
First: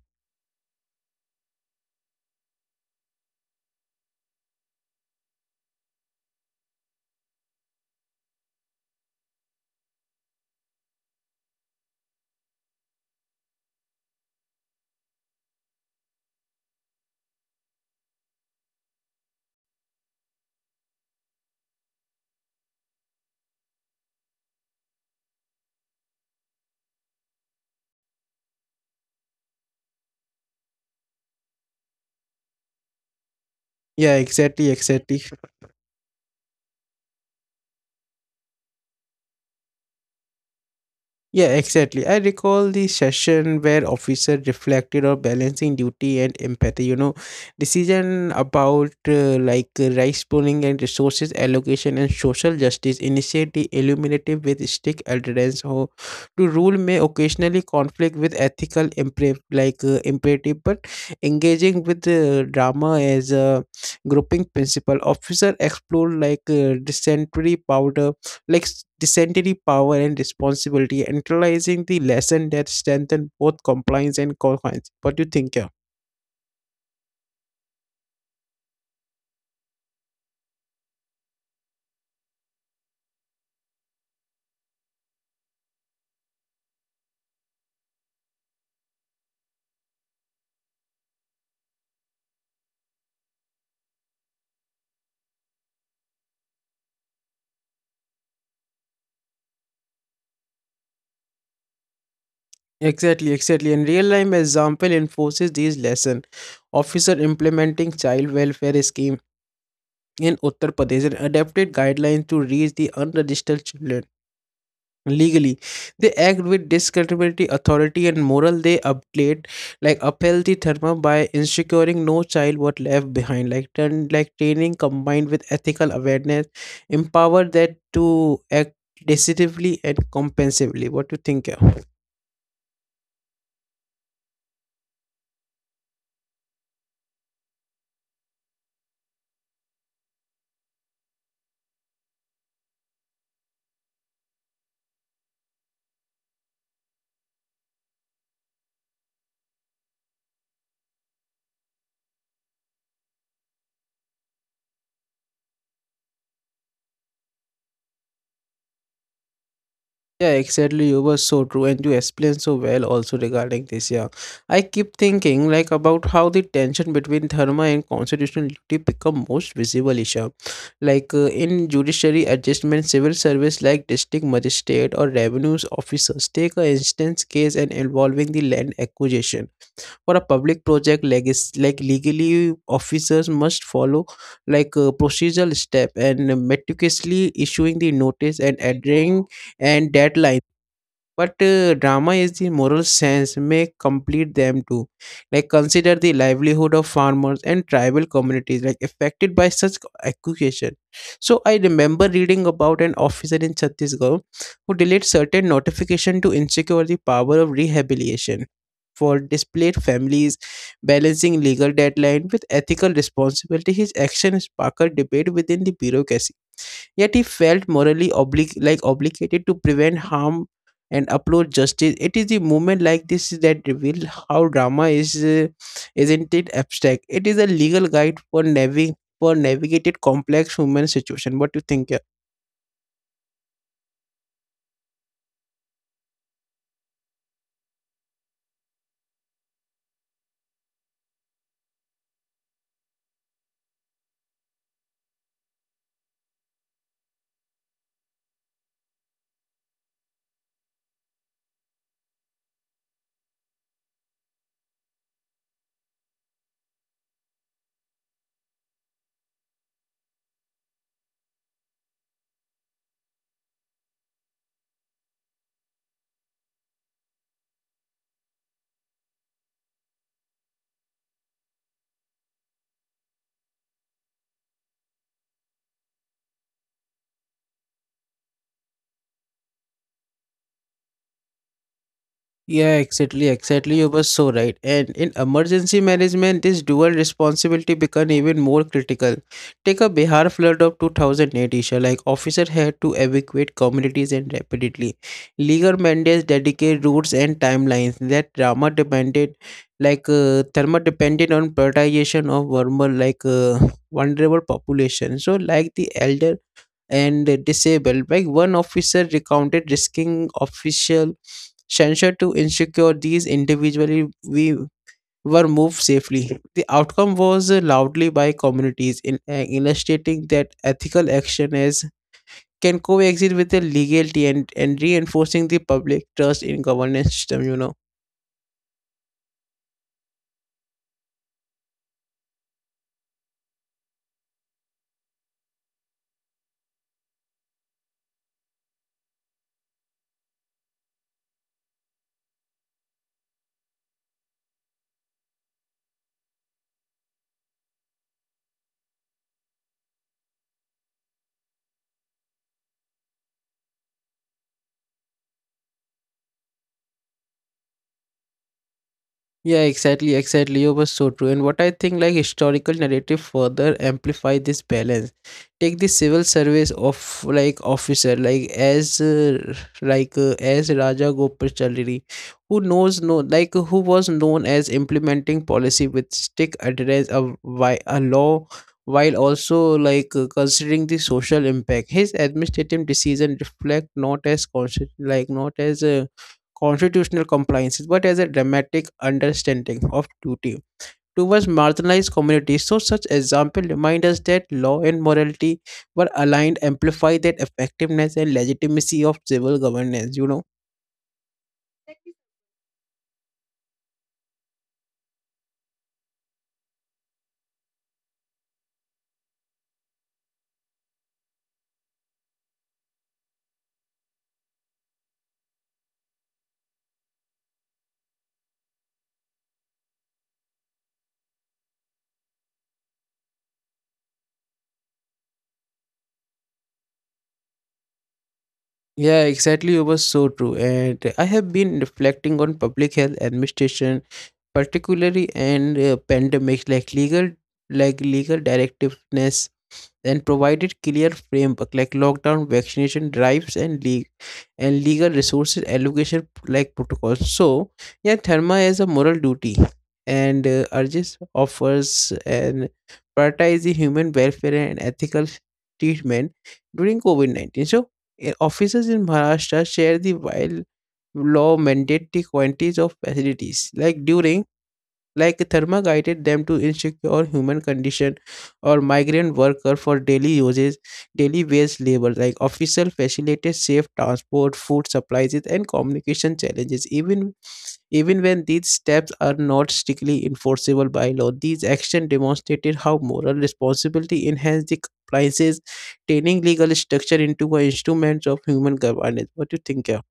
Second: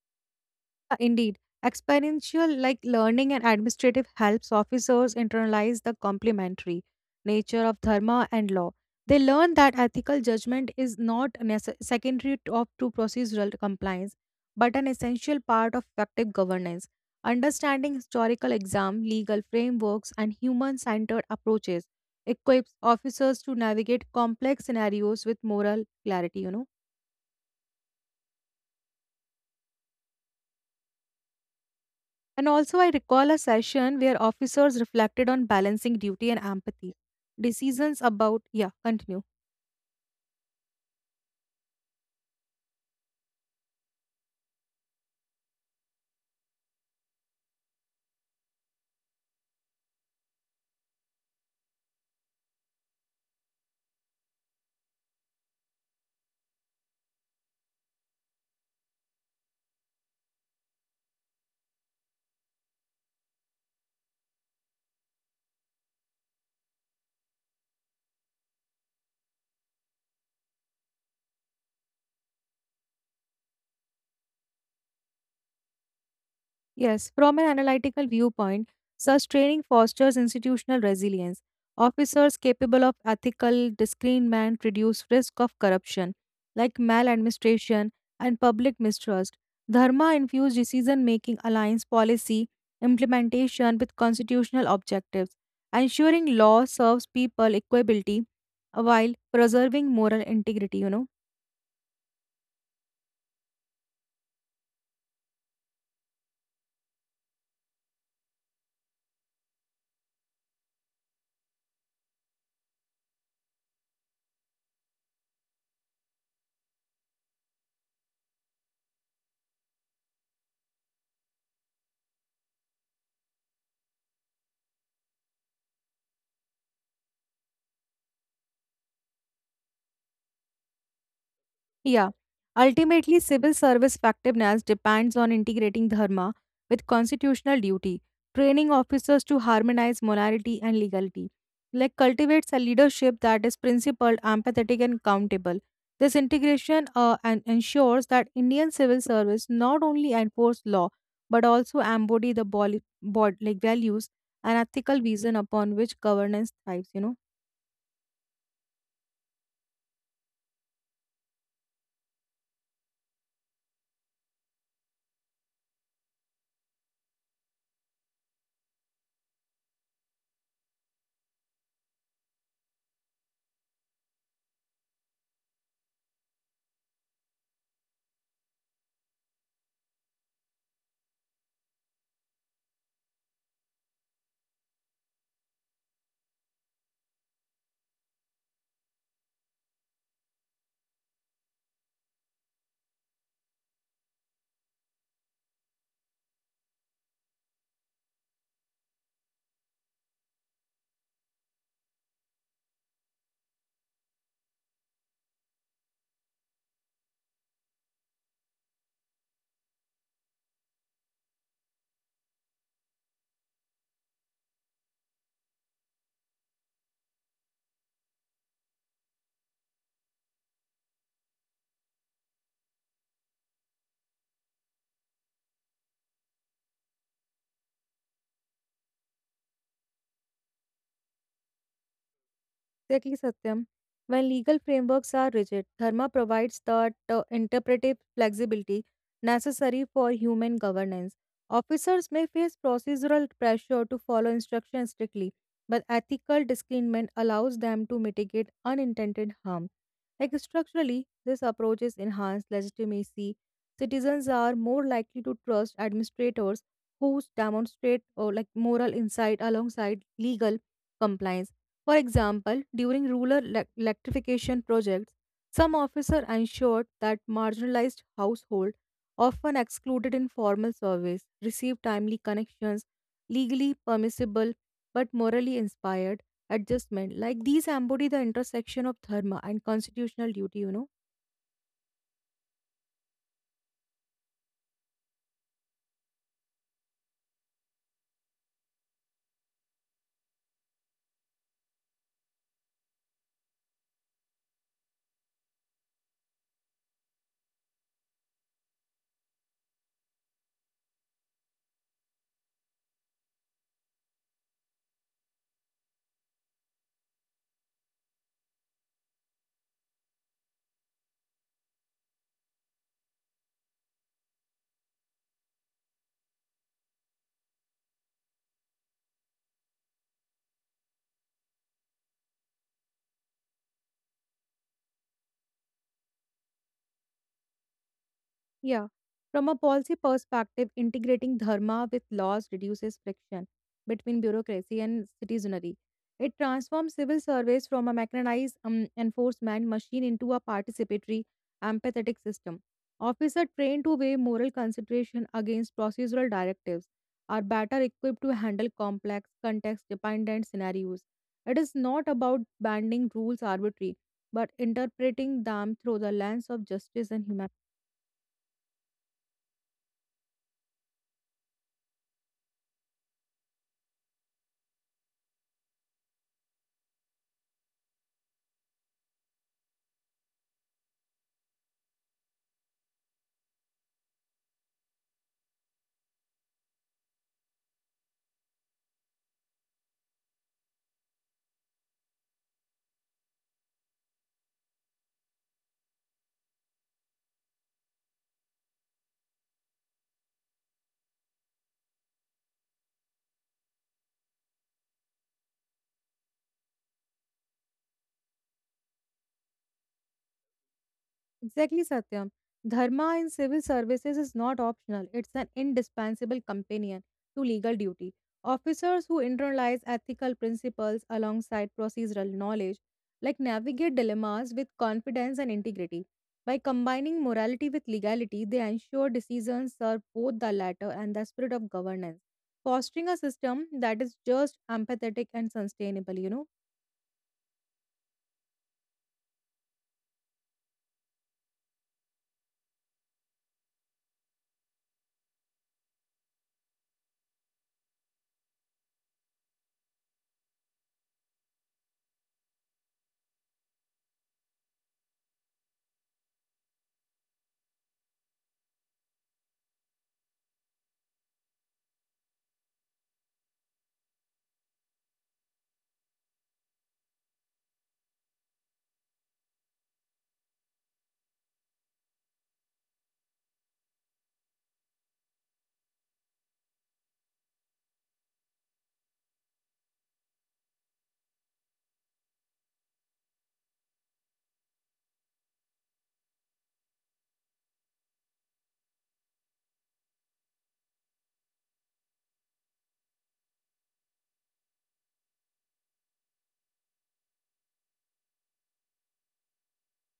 Speaker 2: Indeed, experiential like learning and administrative helps officers internalize the complementary nature of dharma and law. They learn that ethical judgment is not secondary to procedural compliance, but an essential part of effective governance. Understanding historical exam, legal frameworks, and human-centered approaches equips officers to navigate complex scenarios with moral clarity. You know. And also, I recall a session
Speaker 1: Yeah,
Speaker 2: where
Speaker 1: exactly,
Speaker 2: officers
Speaker 1: exactly.
Speaker 2: reflected on balancing duty and empathy. Decisions about, yeah, continue.
Speaker 1: Yeah, exactly. I recall the session where officer reflected on balancing duty and empathy. You know, decision about rice pooling and resources allocation and social justice initiate the illuminative with strict adherence to rule may occasionally conflict with ethical imperative, but engaging with drama as a grouping principle. Officer explored dysentery powder dysentery power and responsibility, internalizing the lesson that strengthen both compliance and compliance. What do you think here?
Speaker 2: Yes, from an analytical viewpoint, such training fosters institutional resilience. Officers capable of ethical discernment reduce risk of corruption, like maladministration and public mistrust. Dharma infused decision making aligns policy implementation with constitutional objectives, ensuring law serves people equability while preserving moral integrity, you know.
Speaker 1: Exactly, exactly. And real life example enforces these lesson. Officer implementing child welfare scheme in Uttar Pradesh and adapted guidelines to reach the unregistered children. Legally they act with discredibility authority, and moral they upgrade like upheld the dharma by ensuring no child was left behind. Like turn like training combined with ethical awareness empower that to act decisively and compensively. What do you think, yeah?
Speaker 2: Yeah. Ultimately, civil service effectiveness depends on integrating dharma with constitutional duty, training officers to harmonize morality and legality. Like cultivates a leadership that is principled, empathetic, and accountable. This integration and ensures that Indian civil service not only enforce law but also embody the body, bod like values and ethical vision upon which governance thrives.
Speaker 1: Yeah, exactly. You were so true, and you explained so well also regarding this. Yeah, I keep thinking like about how the tension between Dharma and constitutional duty become most visible, Isha. In judiciary adjustment, civil service like district magistrate or revenues officers take a instance case and involving the land acquisition for a public project. Legally, officers must follow like a procedural step and meticulously issuing the notice and adhering and deadlines, but drama is the moral sense may complete them too. Like consider the livelihood of farmers and tribal communities like affected by such accusation. So I remember reading about an officer in Chhattisgarh who delayed certain notification to insecure the power of rehabilitation for displaced families, balancing legal deadline with ethical responsibility. His action sparked debate within the bureaucracy. Yet he felt morally obligated to prevent harm and uphold justice. It is the movement like this that reveal how drama is, isn't it abstract? It is a legal guide for for navigated complex human situation. What do you think? Yeah?
Speaker 2: Exactly, Satyam. When legal frameworks are rigid, Dharma provides the interpretive flexibility necessary for human governance. Officers may face procedural pressure to follow instructions strictly, but ethical discernment allows them to mitigate unintended harm. Like structurally, this approach is enhanced legitimacy. Citizens are more likely to trust administrators who demonstrate or like moral insight alongside legal compliance, for example, during electrification projects, some officer ensured that marginalized households, often excluded in formal service, receive timely connections, legally permissible but morally inspired adjustment. Like these embody the intersection of dharma and constitutional duty.
Speaker 1: Yeah, exactly, exactly. You were so right. And in emergency management, this dual responsibility become even more critical. Take a Bihar flood of 2008 issue. Like officer had to evacuate communities and rapidly. Legal mandates dedicate routes and timelines. That drama depended, thermal depended on prioritization of vulnerable, vulnerable population. So, like the elder and disabled, while one officer recounted risking official censure to ensure these individually we were moved safely. The outcome was loudly by communities in illustrating that ethical action is can coexist with the legality and reinforcing the public trust in governance system, you know.
Speaker 2: Yeah. From a policy perspective, integrating dharma with laws reduces friction between bureaucracy and citizenry. It transforms civil service from a mechanized enforcement machine into a participatory, empathetic system. Officers trained to weigh moral consideration against procedural directives are better equipped to handle complex, context dependent scenarios. It is not about banding rules arbitrarily, but interpreting them through the lens of justice and humanity.
Speaker 1: Yeah, exactly. You were so true. And what I think, like historical narrative, further amplify this balance. Take the civil service of like, as Raja Gopalachari, who knows no like who was known as implementing policy with strict adherence of why a law, while also considering the social impact. His administrative decision reflect not as conscious, like not as constitutional compliances, but as a dramatic understanding of duty towards marginalized communities. So, such example remind us that law and morality were aligned, amplify that effectiveness and legitimacy of civil governance.
Speaker 2: Exactly, Satyam. Dharma in civil services is not optional, it's an indispensable companion to legal duty. Officers who internalize ethical principles alongside procedural knowledge, like navigate dilemmas with confidence and integrity. By combining morality with legality, they ensure decisions serve both the latter and the spirit of governance, fostering a system that is just, empathetic, and sustainable.
Speaker 1: Yeah, exactly. It was so true, and I have been reflecting on public health administration, particularly and pandemics like legal directiveness, and provided clear framework like lockdown, vaccination drives, and legal resources allocation like protocols. So, yeah, Therma has a moral duty and urges offers and prioritize the human welfare and ethical treatment during COVID 19. So, officers in Maharashtra share the while law mandate the quantities of facilities like during like Therma guided them to insecure human condition or migrant worker for daily uses, daily wage labor. Like official facilitated safe transport, food supplies, and communication challenges. Even when these steps are not strictly enforceable by law, these actions demonstrated how moral responsibility enhanced the compliances, turning legal structure into an instrument of human governance. What do you think? Yeah?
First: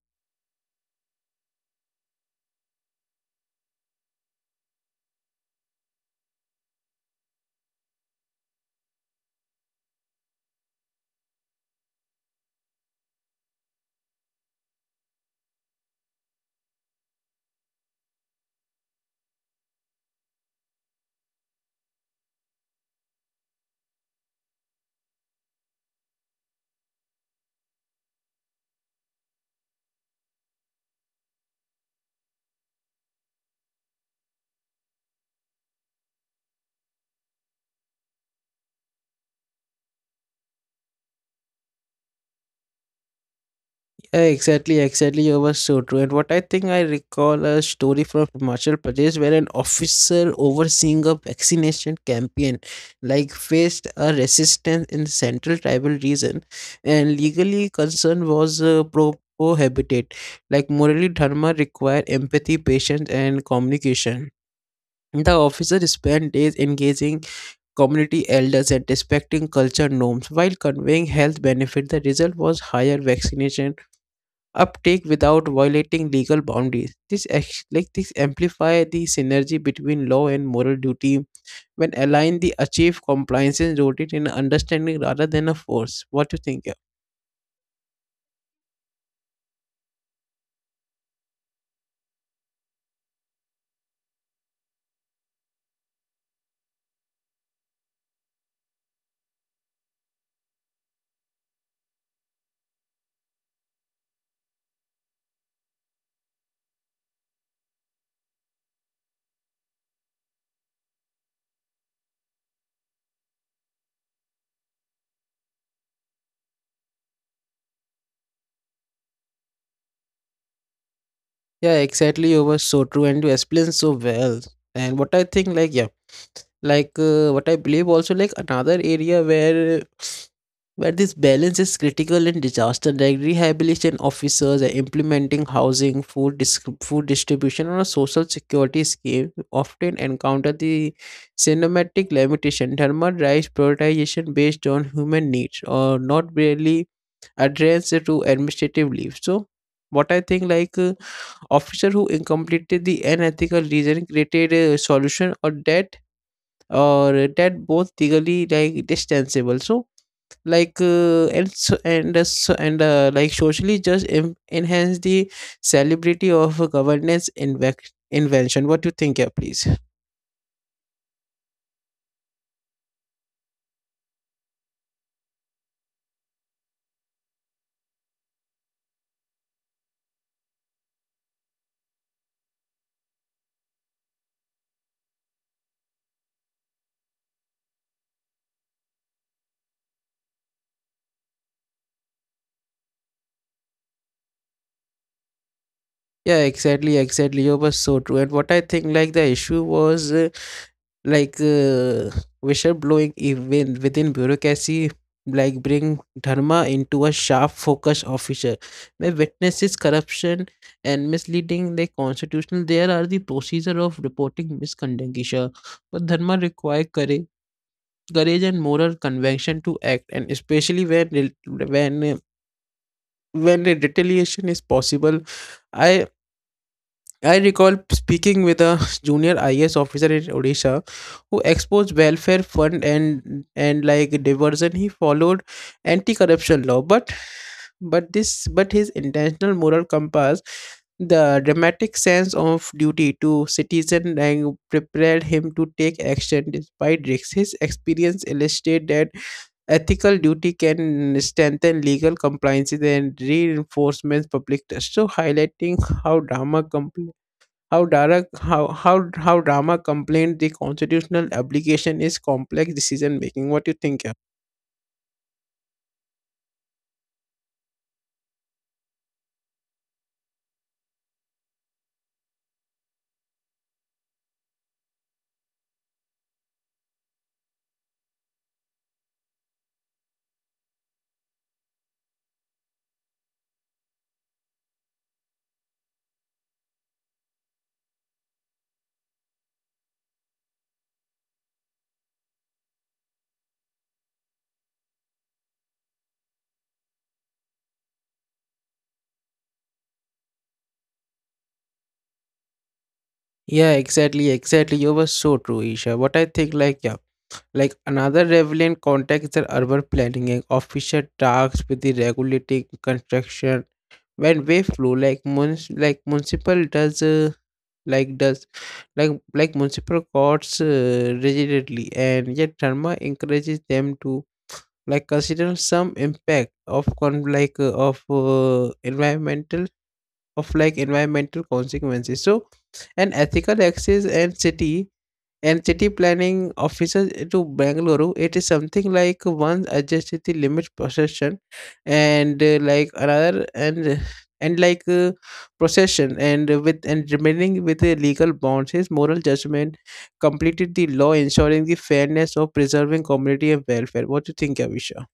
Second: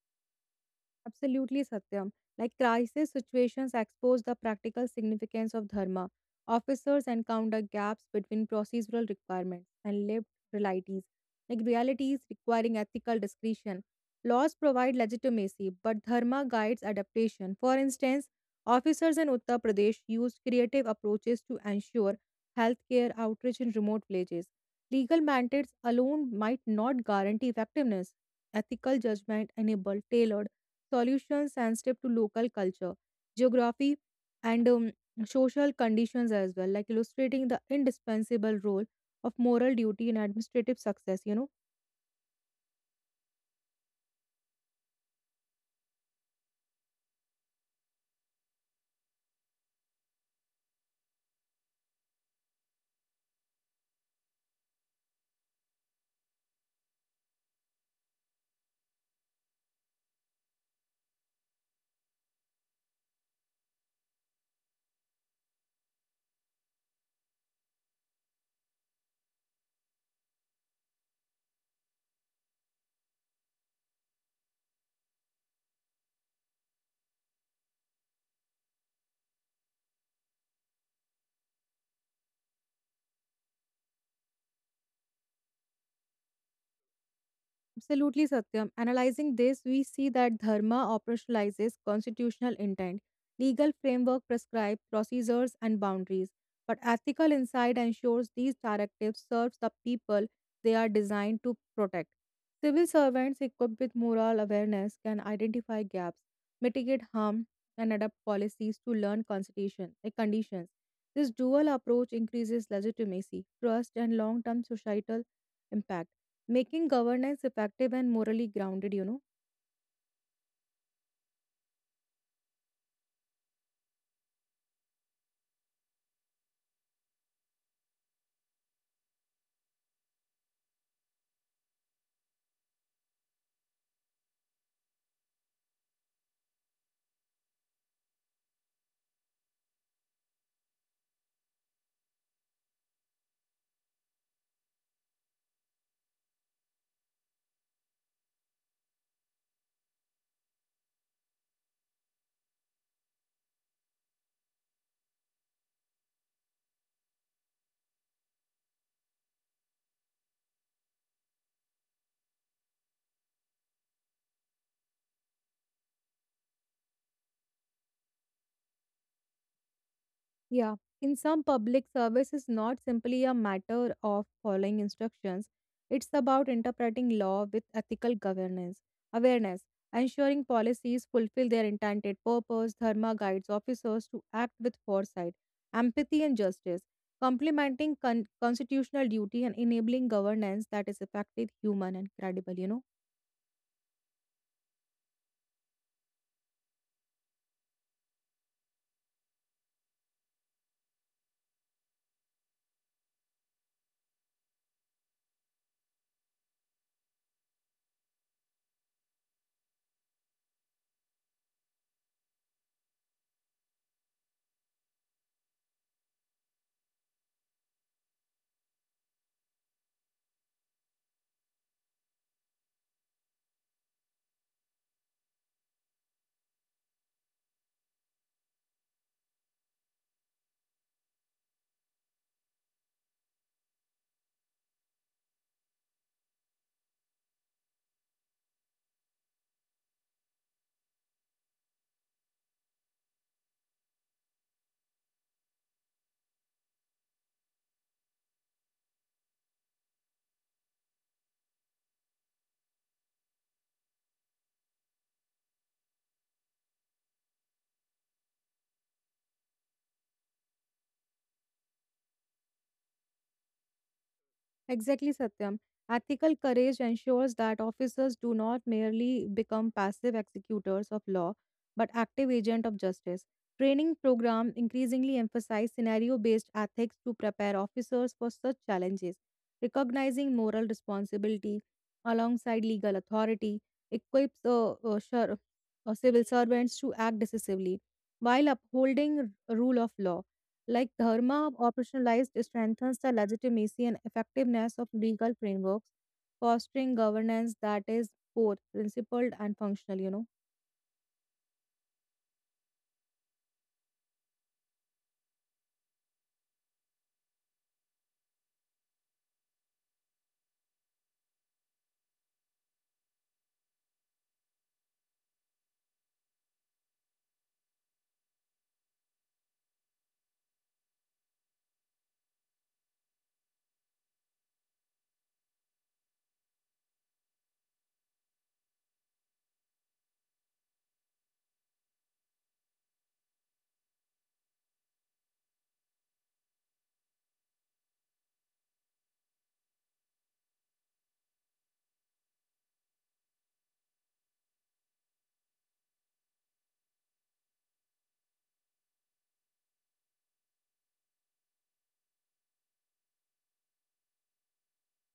Speaker 2: Absolutely, Satyam. Like crisis situations expose the practical significance of dharma. Officers encounter gaps between procedural requirements and lived realities, like realities requiring ethical discretion. Laws provide legitimacy, but dharma guides adaptation. For instance, officers in Uttar Pradesh used creative approaches to ensure healthcare outreach in remote villages. Legal mandates alone might not guarantee effectiveness. Ethical judgment enabled tailored solutions sensitive to local culture, geography, and social conditions as well, like illustrating the indispensable role of moral duty in administrative success.
Speaker 1: Exactly, exactly. You were so true. And what I think I recall a story from Himachal Pradesh where an officer overseeing a vaccination campaign like faced a resistance in the central tribal region and legally concern was prohibited. Like morally dharma require empathy, patience and communication. The officer spent days engaging community elders and respecting culture norms while conveying health benefits. The result was higher vaccination uptake without violating legal boundaries. This ex- like this amplify the synergy between law and moral duty when aligned, the achieve compliance is rooted in understanding rather than a force. What you think? Yeah,
Speaker 2: Absolutely, Satyam. Analyzing this, we see that dharma operationalizes constitutional intent. Legal framework prescribe procedures and boundaries, but ethical insight ensures these directives serve the people they are designed to protect. Civil servants equipped with moral awareness can identify gaps, mitigate harm, and adapt policies to learn constitution, eh, conditions. This dual approach increases legitimacy, trust, and long-term societal impact, making governance effective and morally grounded.
Speaker 1: yeah exactly. You were so true and you explained so well. And what I think, like yeah, what I believe also like another area where this balance is critical in disaster like rehabilitation officers are implementing housing food distribution or a social security scheme often encounter the cinematic limitation thermal drives prioritization based on human needs or not really adherence to administrative leave so what I think officer who incompleted the unethical reason created a solution or that both legally like distancable so like and so, and so, and like socially just enhance the celebrity of a governance invention what do you think yeah please
Speaker 2: Yeah. In some public service is not simply a matter of following instructions. It's about interpreting law with ethical governance, awareness, ensuring policies fulfill their intended purpose. Dharma guides officers to act with foresight, empathy, and justice, complementing constitutional duty and enabling governance that is effective, human, and credible.
Speaker 1: yeah exactly exactly you were so true and what I think like the issue was like uh, whistleblowing even within bureaucracy like bring dharma into a sharp focus officer where witnesses corruption and misleading the constitutional there are the procedure of reporting misconduct Isha. But dharma require courage and moral convention to act and especially when re- when a retaliation is possible I I recall speaking with a junior IS officer in Odisha who exposed welfare fund and diversion. He followed anti-corruption law, but his intentional moral compass, the dramatic sense of duty to citizen, and prepared him to take action despite risks. His experience illustrated that ethical duty can strengthen legal compliance and reinforcements public trust. So highlighting how drama compl- how Dara, how Rama complained the constitutional application is complex decision making. What you think? Yeah?
Speaker 2: Exactly, Satyam. Ethical courage ensures that officers do not merely become passive executors of law, but active agents of justice. Training programs increasingly emphasize scenario-based ethics to prepare officers for such challenges, recognizing moral responsibility alongside legal authority equips civil servants to act decisively while upholding rule of law. Like Dharma operationalized strengthens the legitimacy and effectiveness of legal frameworks, fostering governance that is both principled and functional.
Speaker 1: Yeah, exactly, exactly. You were so true, Isha. What I think, like, yeah, like another relevant context is the urban planning and official tasks with the regulating construction. When wave flow, like, mun- like municipal does, like does, like like municipal courts rigidly, and yet Dharma encourages them to like consider some impact of con like of environmental of like environmental consequences so an ethical access and city planning officer to bangalore it is something like one adjusted the limit procession and uh, like another and and procession and with and remaining with the legal bounds his moral judgment completed the law ensuring the fairness of preserving community and welfare what do you think avisha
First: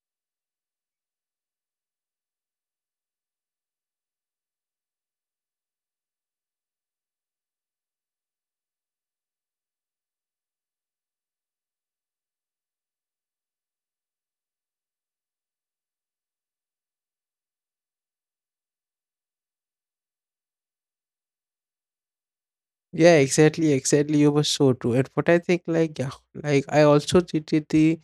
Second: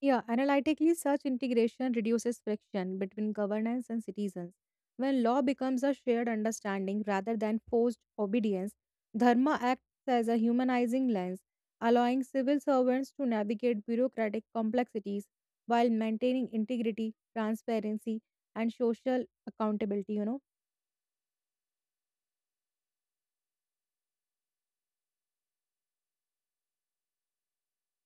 Speaker 2: Yeah, analytically, such integration reduces friction between governance and citizens. When law becomes a shared understanding rather than forced obedience, dharma acts as a humanizing lens, allowing civil servants to navigate bureaucratic complexities while maintaining integrity, transparency, and social accountability.
Speaker 1: Yeah, exactly, exactly. You were so true. And what I think, like, yeah, like I also treated the,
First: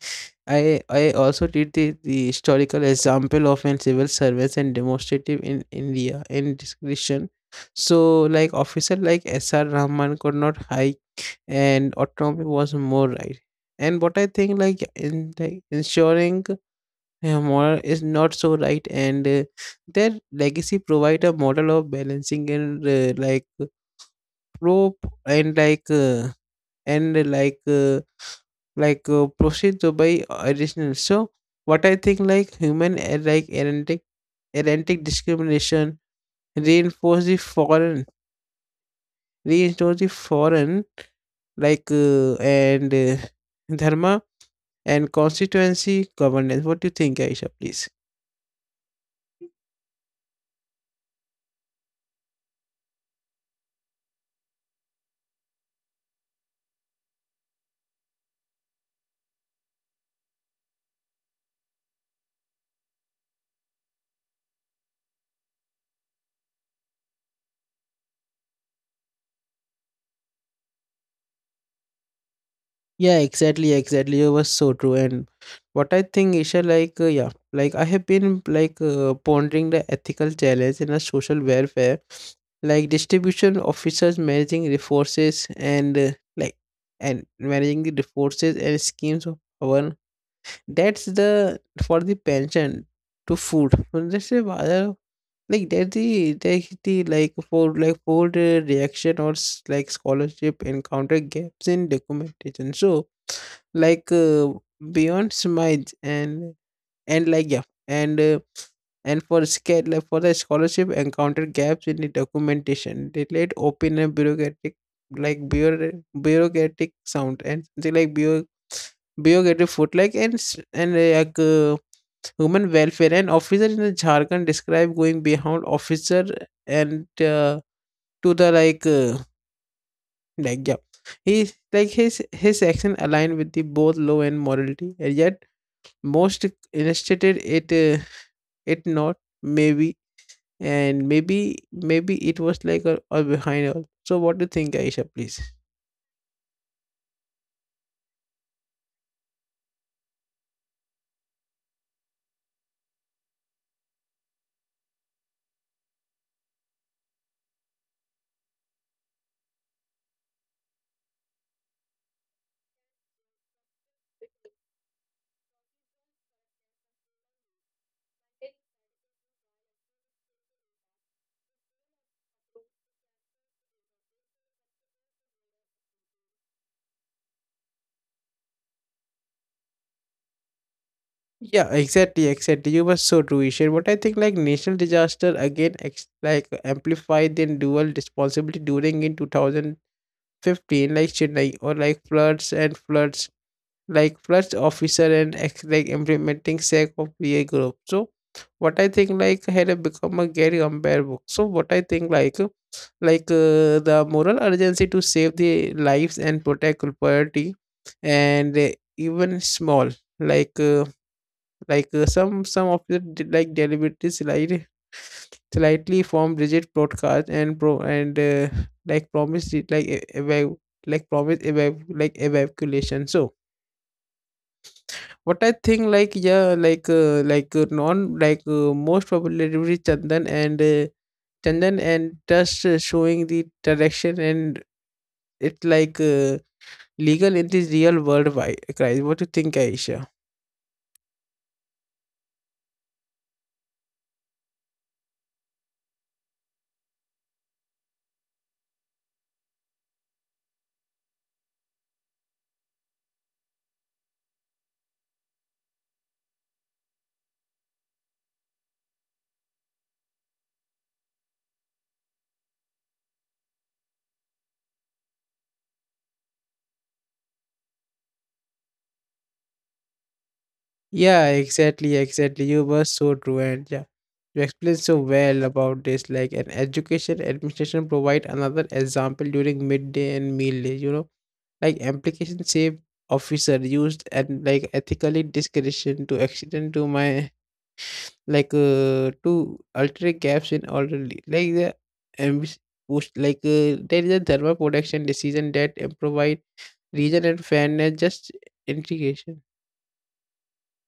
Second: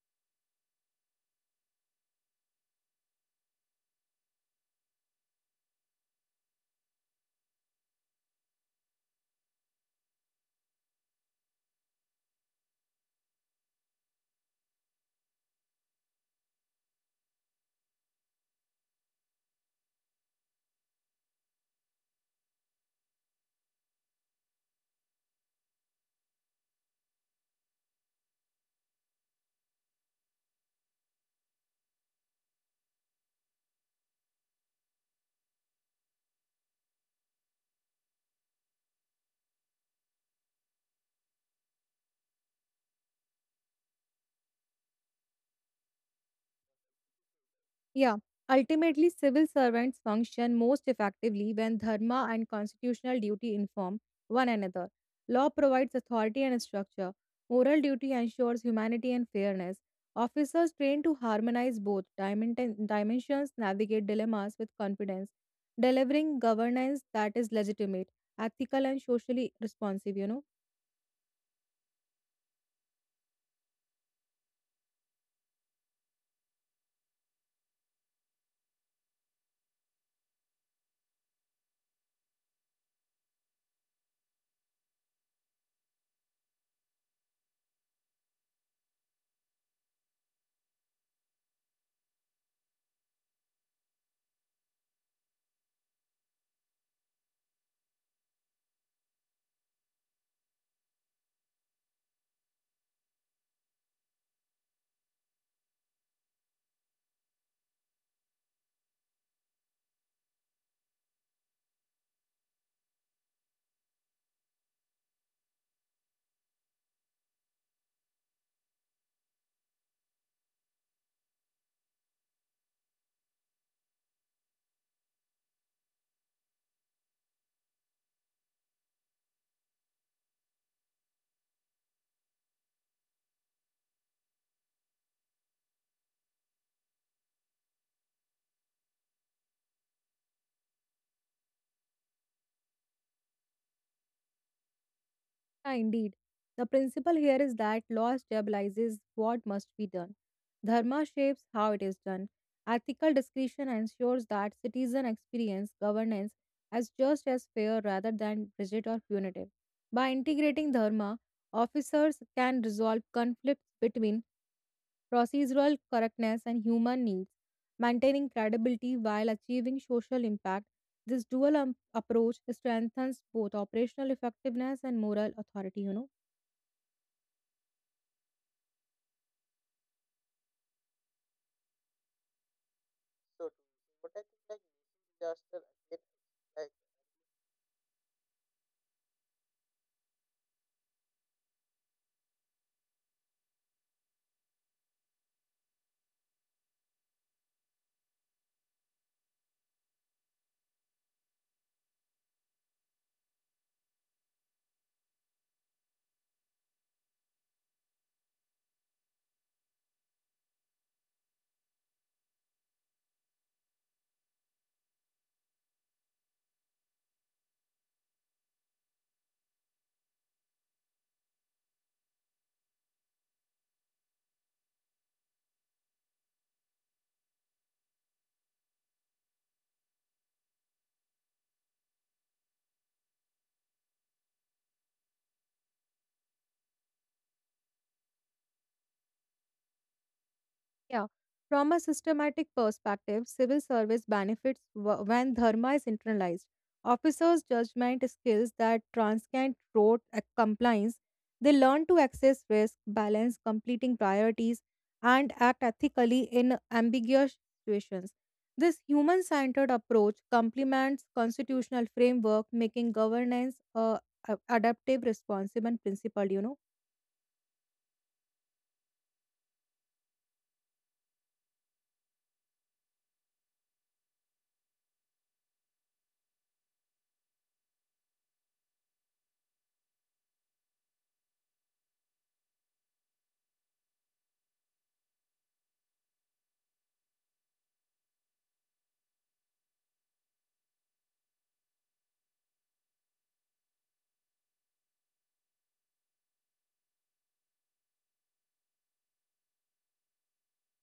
Speaker 1: I also did the historical example of an civil service and demonstrative in India in discretion. So, like, officer like S.R. Rahman could not hike, and autonomy was more right. And what I think, like, in like ensuring moral is not so right, and their legacy provide a model of balancing and like probe and like uh, and proceed by buy additional so what I think like human like erratic discrimination reinforce the foreign reinforce the foreign like and dharma and constituency governance. What do you think, Aisha, please?
Speaker 2: Yeah, ultimately, civil servants function most effectively when dharma and constitutional duty inform one another. Law provides authority and structure, moral duty ensures humanity and fairness. Officers trained to harmonize both dimensions navigate dilemmas with confidence, delivering governance that is legitimate, ethical, and socially responsive.
Speaker 1: Yeah, exactly, exactly. It was so true. And what I think, Isha, yeah, like I have been pondering the ethical challenge in a social welfare, like distribution officers managing resources like and managing the resources and schemes of our. That's the for the pension to food. So That's the other like that's the like for the reaction like scholarship encounter gaps in documentation. So like uh, beyond smite and like yeah and uh, and for like for the scholarship encounter gaps in the documentation they let open a bureaucratic like bureau- bureaucratic sound and something bureaucratic foot like and s- and like Human welfare. An officer in Jharkhand described going behind officer and to the like. He like his action aligned with the both law and morality, and yet most instituted it it not maybe and maybe it was like a behind all. So what do you think, Aisha? Please.
Speaker 2: Yeah, indeed. The principle here is that law stabilizes what must be done. Dharma shapes how it is done. Ethical discretion ensures that citizens experience governance as just as fair rather than rigid or punitive. By integrating dharma, officers can resolve conflicts between procedural correctness and human needs, maintaining credibility while achieving social impact. This dual approach strengthens both operational effectiveness and moral authority.
Speaker 1: Yeah, exactly, exactly. You were so true, Ishan. What I think, like national disaster again, like amplified the dual responsibility during in 2000 15 like chennai or like floods and floods like floods officer and like implementing sec of pa group so what I think like had a become a gary compare book so what I think like the moral urgency to save the lives and protect property and even small like uh, some like deliberately like slightly formed rigid broadcast and pro and like promised it like promise eva- like evacuation so what I think like yeah like non like most popularly chandan and chandan and just showing the direction and it legal in the real world crisis. What do you think, Aisha?
Speaker 2: Yeah. From a systematic perspective, civil service benefits when dharma is internalized. Officers' judgment skills that transcend rote compliance. They learn to access risk, balance completing priorities, and act ethically in ambiguous situations. This human centered approach complements constitutional framework, making governance adaptive, responsive, and principled.
Speaker 1: Yeah, exactly, exactly. You were so true, and yeah, you explained so well about this. Like an education administration provide another example during midday and meal day. You know, like application save officer used and like ethically discretion to accident to my to alter gaps in orderly like the ambi- push there is a thermal protection decision that provide reason and fairness just integration.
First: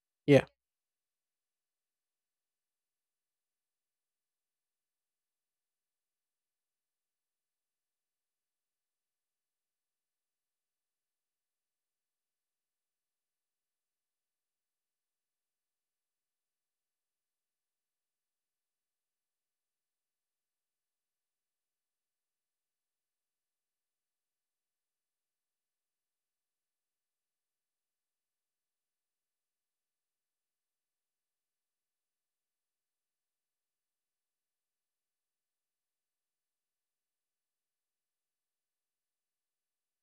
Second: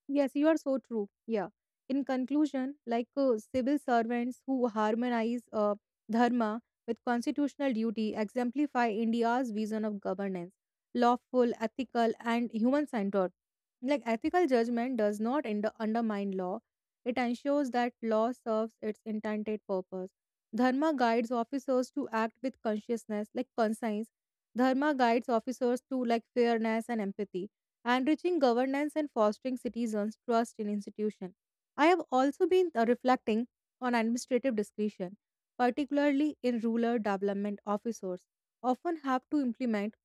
Speaker 2: Yes,
Speaker 1: Yeah.
Speaker 2: you are so true. Yeah. In conclusion, civil servants who harmonize dharma with constitutional duty exemplify India's vision of governance, lawful, ethical, and human centered. Like ethical judgment does not undermine law, it ensures that law serves its intended purpose. Dharma guides officers to act with consciousness, like conscience. Dharma guides officers to like fairness and empathy enriching governance and fostering citizens' trust in institutions. I have also been reflecting on administrative discretion, particularly in rural development officers, often have to implement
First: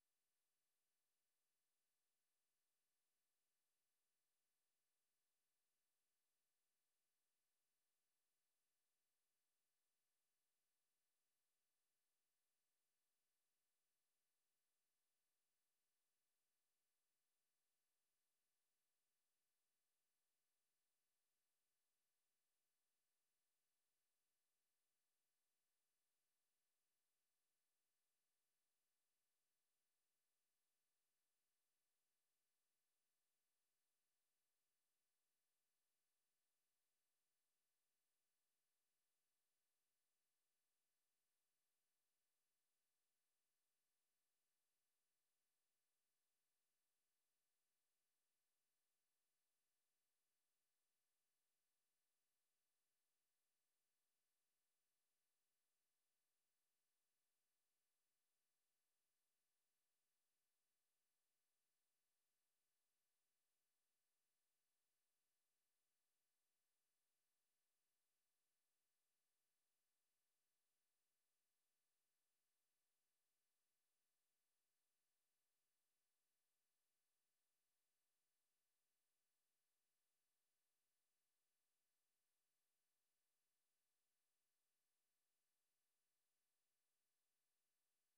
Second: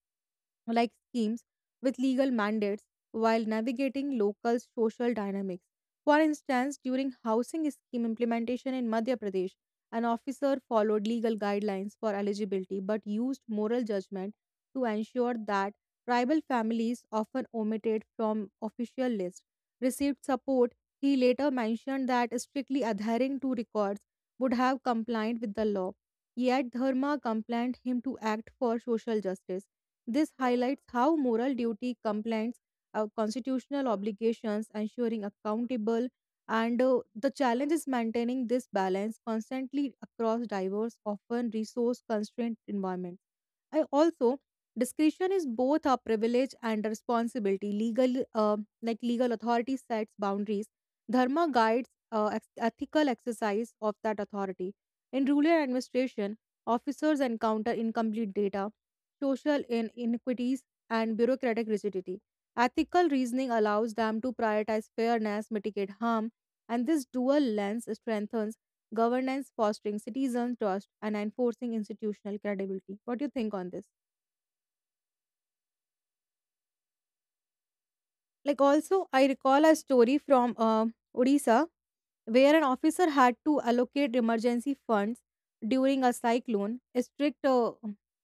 Speaker 2: like schemes with legal mandates while navigating local social dynamics. For instance, during housing scheme implementation in Madhya Pradesh, an officer followed legal guidelines for eligibility but used moral judgment to ensure that Tribal families, often omitted from official lists, received support. He later mentioned that strictly adhering to records would have complied with the law. Yet Dharma compelled him to act for social justice. This highlights how moral duty complies constitutional obligations, ensuring accountable, and the challenge is maintaining this balance constantly across diverse, often resource-constrained environment. I also discretion is both a privilege and a responsibility. Legal, legal authority sets boundaries. Dharma guides ethical exercise of that authority. In rural administration, officers encounter incomplete data, social inequities, and bureaucratic rigidity. Ethical reasoning allows them to prioritize fairness, mitigate harm, and this dual lens strengthens governance, fostering citizen trust and enforcing institutional credibility. What do you think on this? Like, also I recall a story from Odisha where an officer had to allocate emergency funds during a cyclone. Strict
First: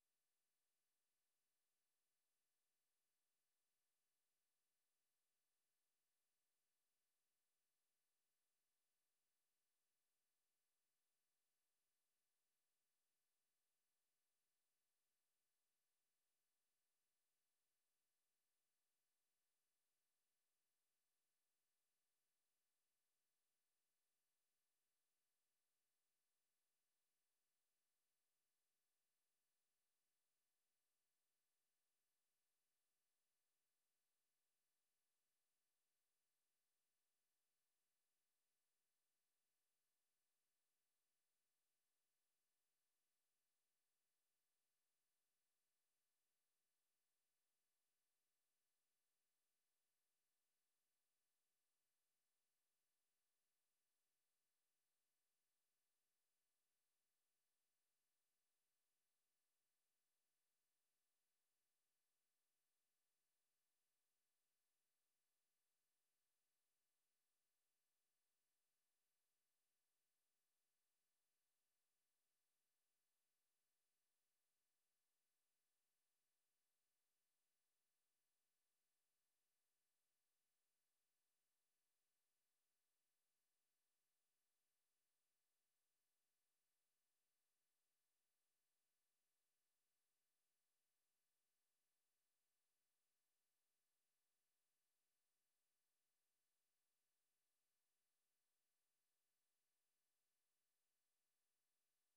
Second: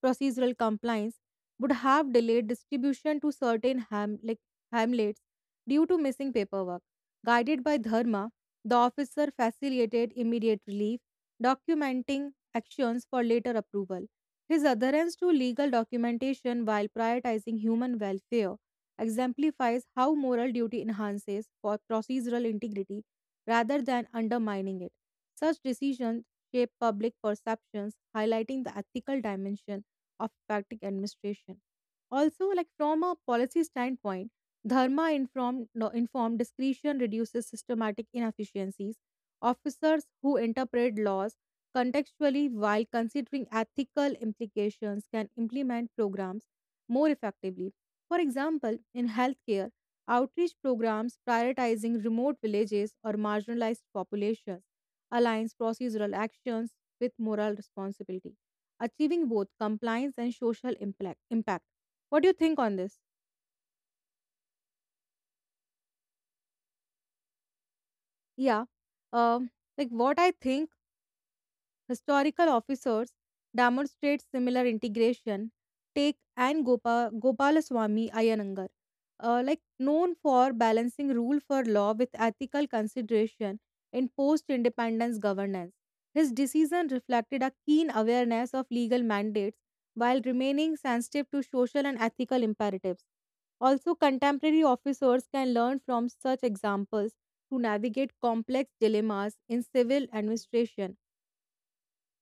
Speaker 2: procedural compliance would have delayed distribution to certain hamlets due to missing paperwork. Guided by Dharma, the officer facilitated immediate relief, documenting actions for later approval. His adherence to legal documentation while prioritizing human welfare exemplifies how moral duty enhances for procedural integrity rather than undermining it. Such decisions shape public perceptions, highlighting the ethical dimension of effective administration. Also, like from a policy standpoint, dharma informed, no, informed discretion reduces systematic inefficiencies. Officers who interpret laws contextually while considering ethical implications can implement programs more effectively. For example, in healthcare, outreach programs prioritizing remote villages or marginalized populations aligns procedural actions with moral responsibility, achieving both compliance and social impact. Impact. What do you think on this? Yeah, um, what I think historical officers demonstrate similar integration. Take and Gopalaswamy Iyengar, known for balancing rule for law with ethical consideration in post-independence governance. His decision reflected a keen awareness of legal mandates while remaining sensitive to social and ethical imperatives. Also, contemporary officers can learn from such examples to navigate complex dilemmas in civil administration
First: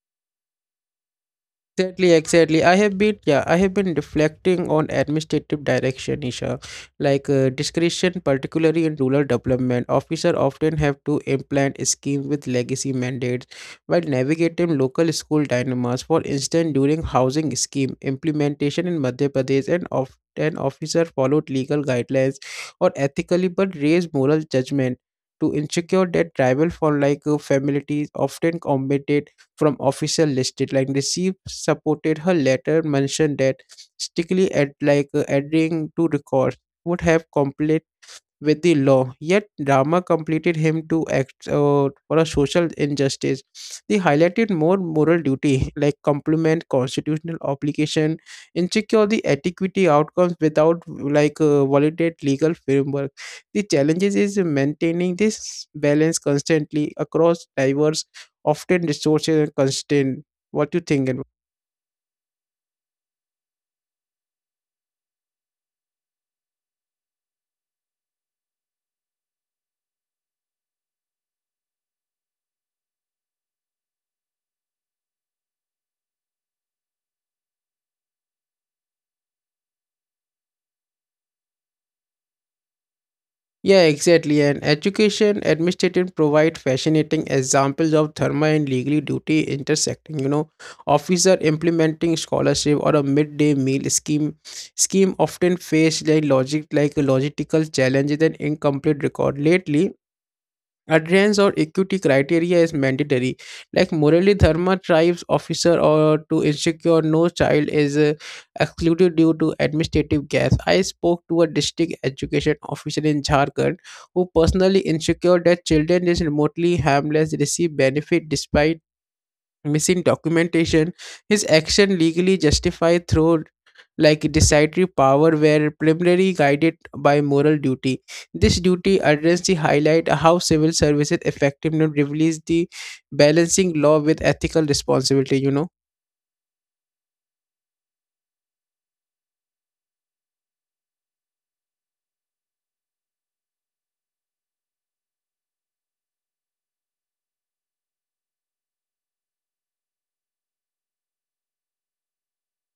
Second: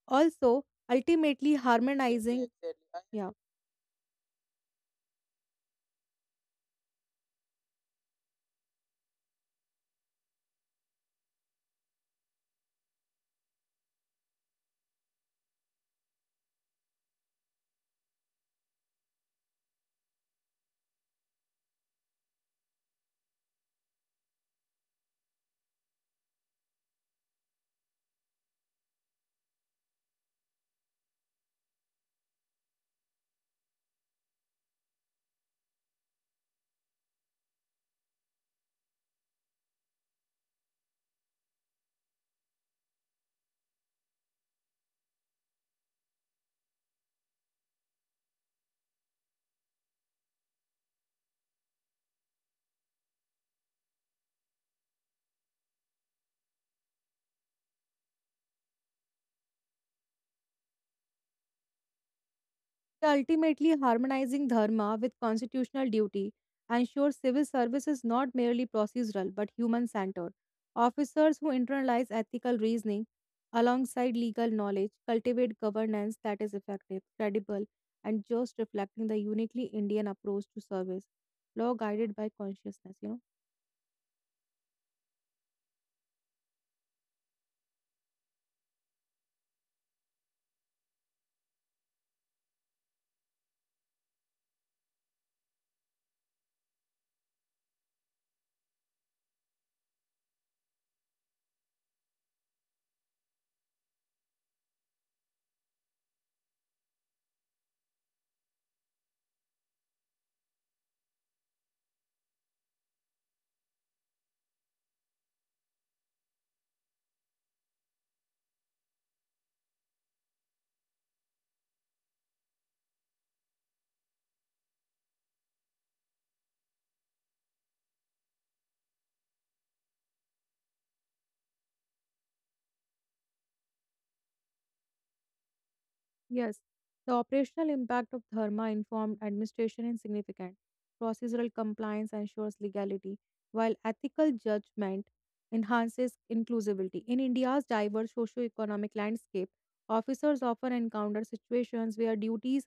Speaker 2: also, ultimately
Speaker 1: Exactly,
Speaker 2: harmonizing
Speaker 1: exactly. I have been,
Speaker 2: yeah,
Speaker 1: yeah, I have been reflecting on administrative direction, Isha. Discretion, particularly in rural development, officer often have to implement schemes with legacy mandates while navigating local school dilemmas. For instance, during housing scheme implementation in Madhya Pradesh, and of an officer followed legal guidelines or ethically, but raised moral judgment. To ensure that tribal for like families often committed from official listed like receive supported her letter mentioned that strictly at adhering to records would have complete with the law, yet Rama completed him to act for a social injustice. They highlighted more moral duty, like complement constitutional obligation, and secure the adequity outcomes without validate legal framework. The challenges is maintaining this balance constantly across diverse, often resources and constraint. What you think?
Speaker 2: ultimately harmonizing dharma with constitutional duty ensures civil service is not merely procedural but human-centered. Officers who internalize ethical reasoning alongside legal knowledge cultivate governance that is effective, credible, and just, reflecting the uniquely Indian approach to service, law guided by consciousness.
Speaker 1: Yeah, exactly. And education administration provide fascinating examples of therma and legally duty intersecting. You know, officer implementing scholarship or a midday meal scheme often face like logistical challenges and incomplete record. Lately, Adherence or equity criteria is mandatory. Like morally Dharma tribes officer or to ensure no child is excluded due to administrative gaps. I spoke to a district education officer in Jharkhand who personally ensured that children is remotely harmless receive benefit despite missing documentation. His action legally justified through like decisory power were primarily guided by moral duty. This duty urgency highlight how civil services effectiveness reveals the balancing law with ethical responsibility, you know.
Speaker 2: Yes, the operational impact of Dharma informed administration is significant. Procedural compliance ensures legality, while ethical judgment enhances inclusivity. In India's diverse socio-economic landscape, officers often encounter situations where duties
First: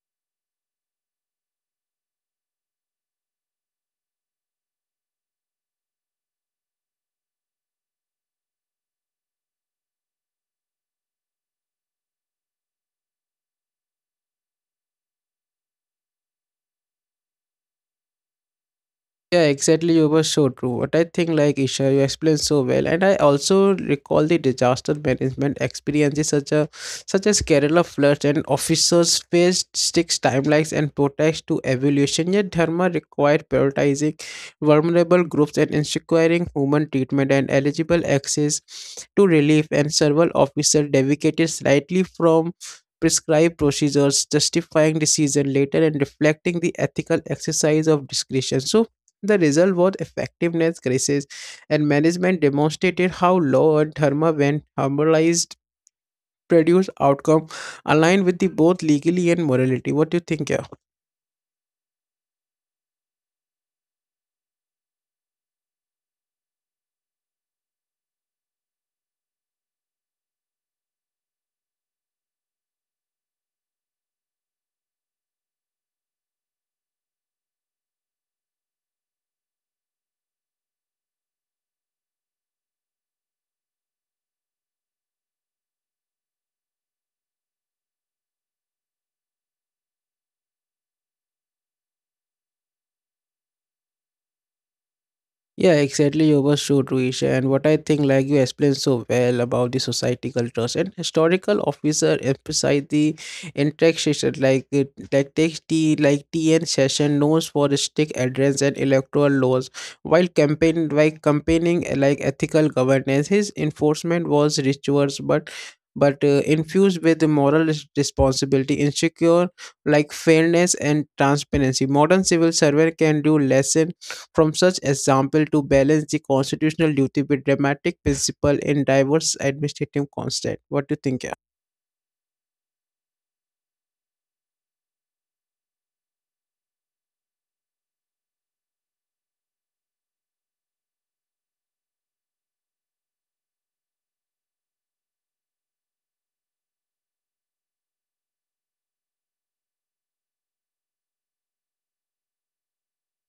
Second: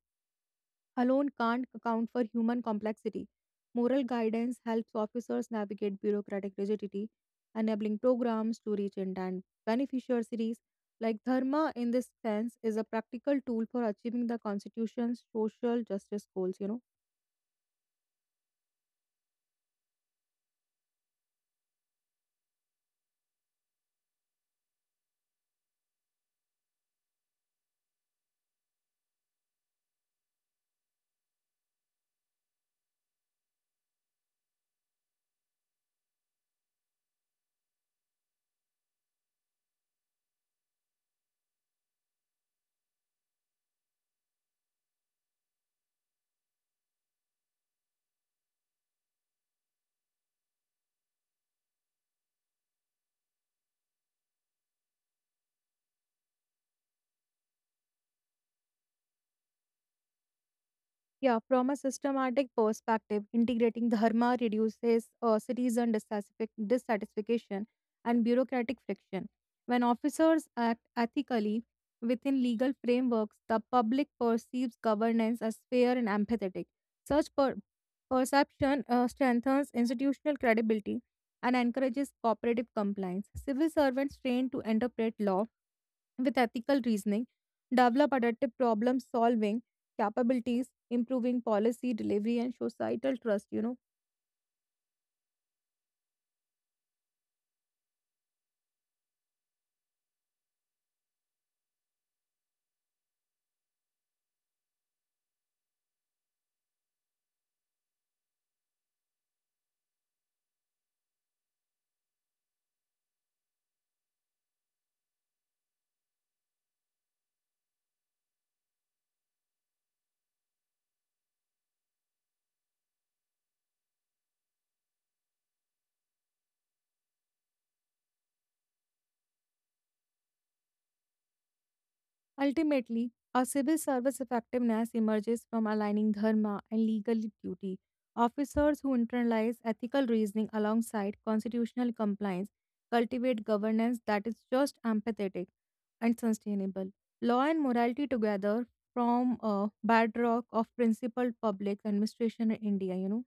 Speaker 2: alone can't account for human complexity. Moral guidance helps officers navigate bureaucratic rigidity, enabling programs to reach intent beneficiaries. Like Dharma, in this sense, is a practical tool for achieving the Constitution's social justice goals,
Speaker 1: Yeah, exactly. You were so true. What I think, like Isha, you explained so well, and I also recall the disaster management experiences, such as Kerala floods, and officers faced six timelines and protests to evolution. Yet, Dharma required prioritizing vulnerable groups and ensuring human treatment and eligible access to relief. And several officers deviated slightly from prescribed procedures justifying decision later and reflecting the ethical exercise of discretion so the result was effectiveness crisis, and management demonstrated how law and therma, when harmonized, produce outcome aligned with the both legally and morality. What do you think? Yeah?
Speaker 2: Yeah, from a systematic perspective, integrating dharma reduces citizen dissatisfaction and bureaucratic friction. When officers act ethically within legal frameworks, the public perceives governance as fair and empathetic. Such perception strengthens institutional credibility and encourages cooperative compliance. Civil servants trained to interpret law with ethical reasoning, develop adaptive problem solving capabilities, improving policy delivery, and societal trust.
Speaker 1: Yeah, exactly. You were so Ruish. And what I think, like you explained so well about the society cultures and historical officer emphasize the intersection, like it- like takes the like TN session knows for strict adherence and electoral laws, while campaigning, like ethical governance. His enforcement was rituals, but infused with the moral responsibility, insecure like fairness and transparency. Modern civil servant can do less from such example to balance the constitutional duty with dramatic principle in diverse administrative constraint. What do you think?
Speaker 2: Ultimately, our civil service effectiveness emerges from aligning dharma and legal duty. Officers who internalize ethical reasoning alongside constitutional compliance cultivate governance that is just, empathetic, and sustainable. Law and morality together form a bedrock of principled public administration in India.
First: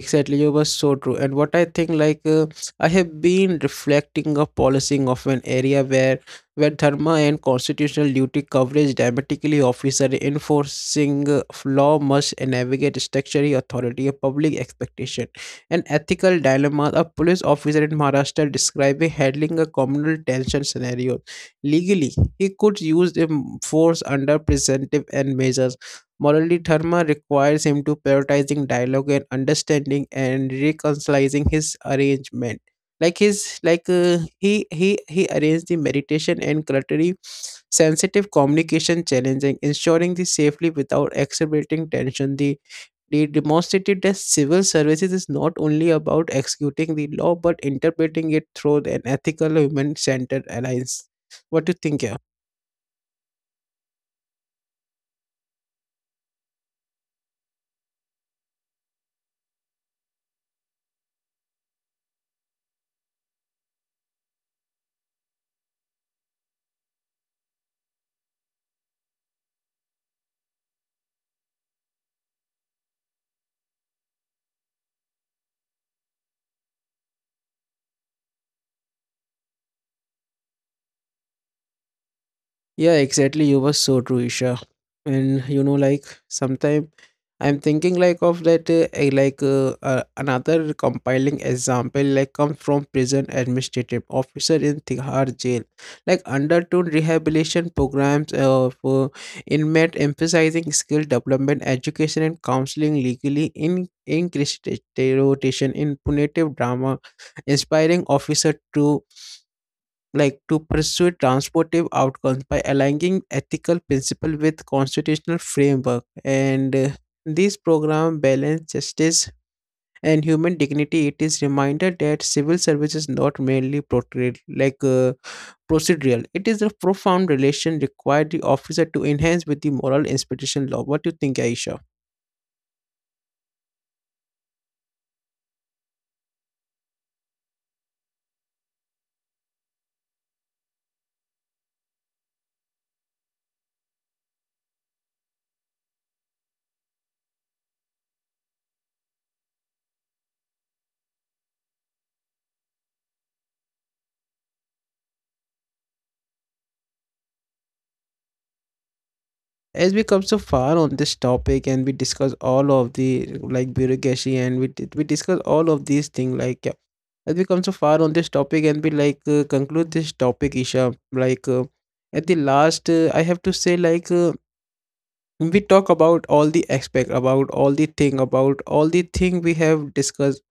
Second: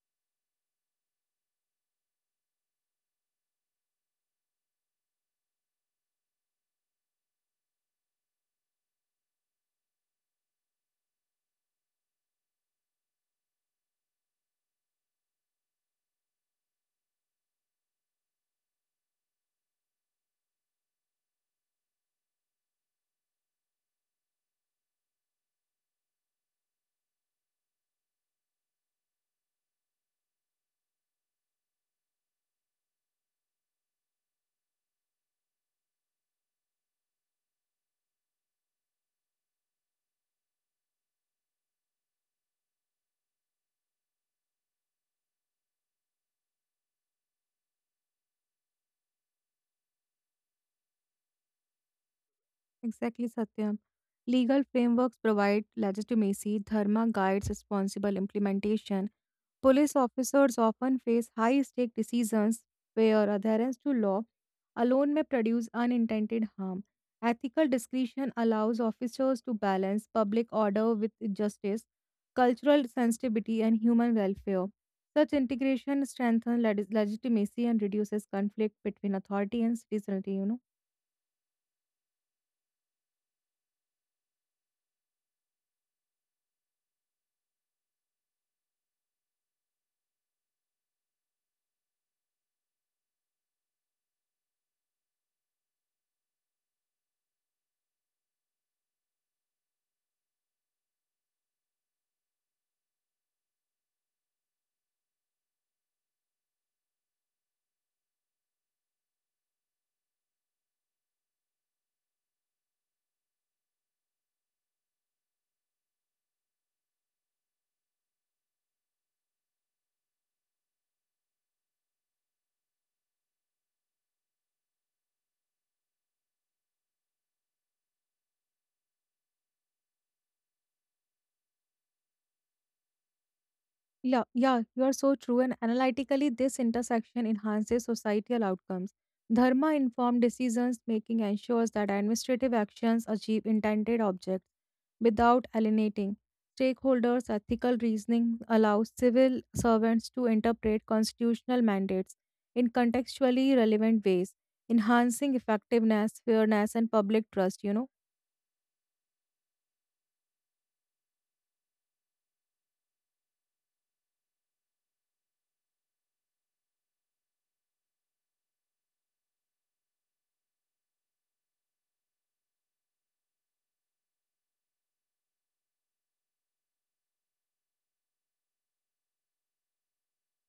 Speaker 1: Exactly, you were so true. And what I think, I have been reflecting of policing of an area where dharma and constitutional duty coverage dramatically officer enforcing of law must navigate statutory authority, a public expectation, and ethical dilemma. A police officer in Maharashtra describing handling a communal tension scenario. Legally, he could use the force under preventive and measures. Morally, Dharma requires him to prioritizing dialogue and understanding and reconciling his arrangement. Like his like he arranged the meditation and culturally sensitive communication challenging, ensuring the safely without exacerbating tension. They demonstrated that civil services is not only about executing the law but interpreting it through an ethical human centered alliance. What do you think, yeah?
Speaker 2: Exactly, Satyam. Legal frameworks provide legitimacy, dharma guides responsible implementation. Police officers often face high stake decisions where adherence to law alone may produce unintended harm. Ethical discretion allows officers to balance public order with justice, cultural sensitivity, and human welfare. Such integration strengthens legitimacy and reduces conflict between authority and citizenry.
Speaker 1: Yeah, exactly. You were so true, Isha. And you know, like sometime I'm thinking of that another compiling example like come from prison administrative officer in Tihar jail, undertone rehabilitation programs of inmate emphasizing skill development, education, and counseling legally in rotation in punitive drama, inspiring officer to pursue transformative outcomes by aligning ethical principle with constitutional framework and these program balance justice and human dignity. It is reminder that civil service is not merely portrayed procedural. It is a profound relation required the officer to enhance with the moral inspiration law. What do you think, aisha?
Speaker 2: Yeah, you are so true. And analytically, this intersection enhances societal outcomes. Dharma informed decisions making ensures that administrative actions achieve intended objects without alienating stakeholders. Ethical reasoning allows civil servants to interpret constitutional mandates in contextually relevant ways, enhancing effectiveness, fairness, and public trust. You know,
Speaker 1: As we come so far on this topic and we discuss all of the like bureaucracy and we discuss all of these things like yeah, as we come so far on this topic and we conclude this topic Isha at the last, I have to say we talk about all the aspect about all the thing we have discussed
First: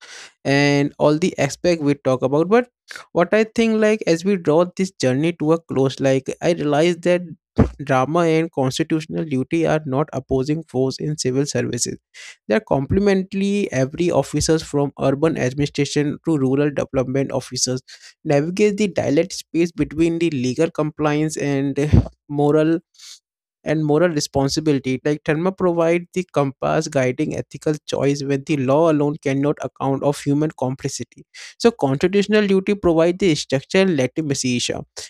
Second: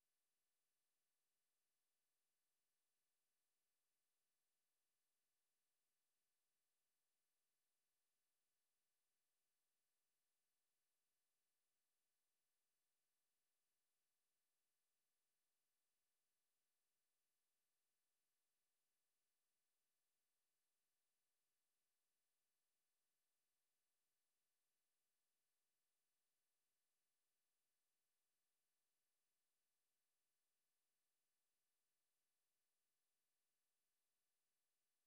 Speaker 1: and all the aspect we talk about but what I think like as we draw this journey to a close, like I realize that drama and constitutional duty are not opposing force in civil services. They are complementary. Every officers from urban administration to rural development officers navigate the dialect space between the legal compliance and moral moral responsibility. Like Dharma provide the compass guiding ethical choice when the law alone cannot account of human complexity. So constitutional duty provide the structure legitimacy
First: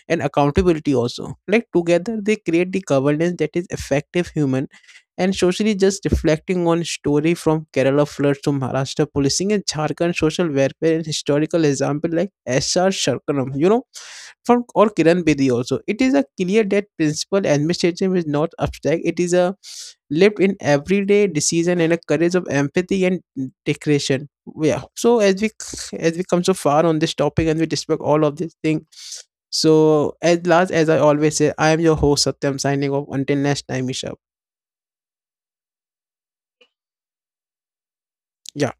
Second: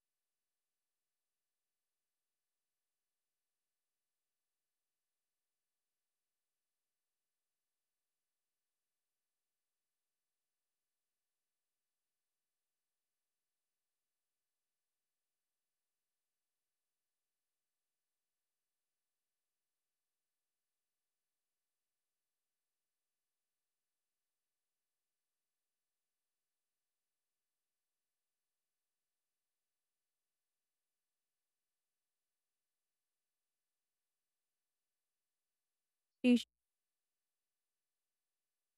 Speaker 1: and accountability also. Like together they create the governance that is effective human and socially just, reflecting on story from Kerala floods to Maharashtra policing and Jharkhand social welfare and historical example like S.R. Sharkaram, you know, from or Kiran Bedi also. It is a clear that principal administration is not abstract. It is a lived in everyday decision and a courage of empathy and decoration. Yeah. So as we come so far on this topic and we discuss all of this thing. So as last, as I always say, I am your host Satyam signing off. Until next time, Isha. Yeah.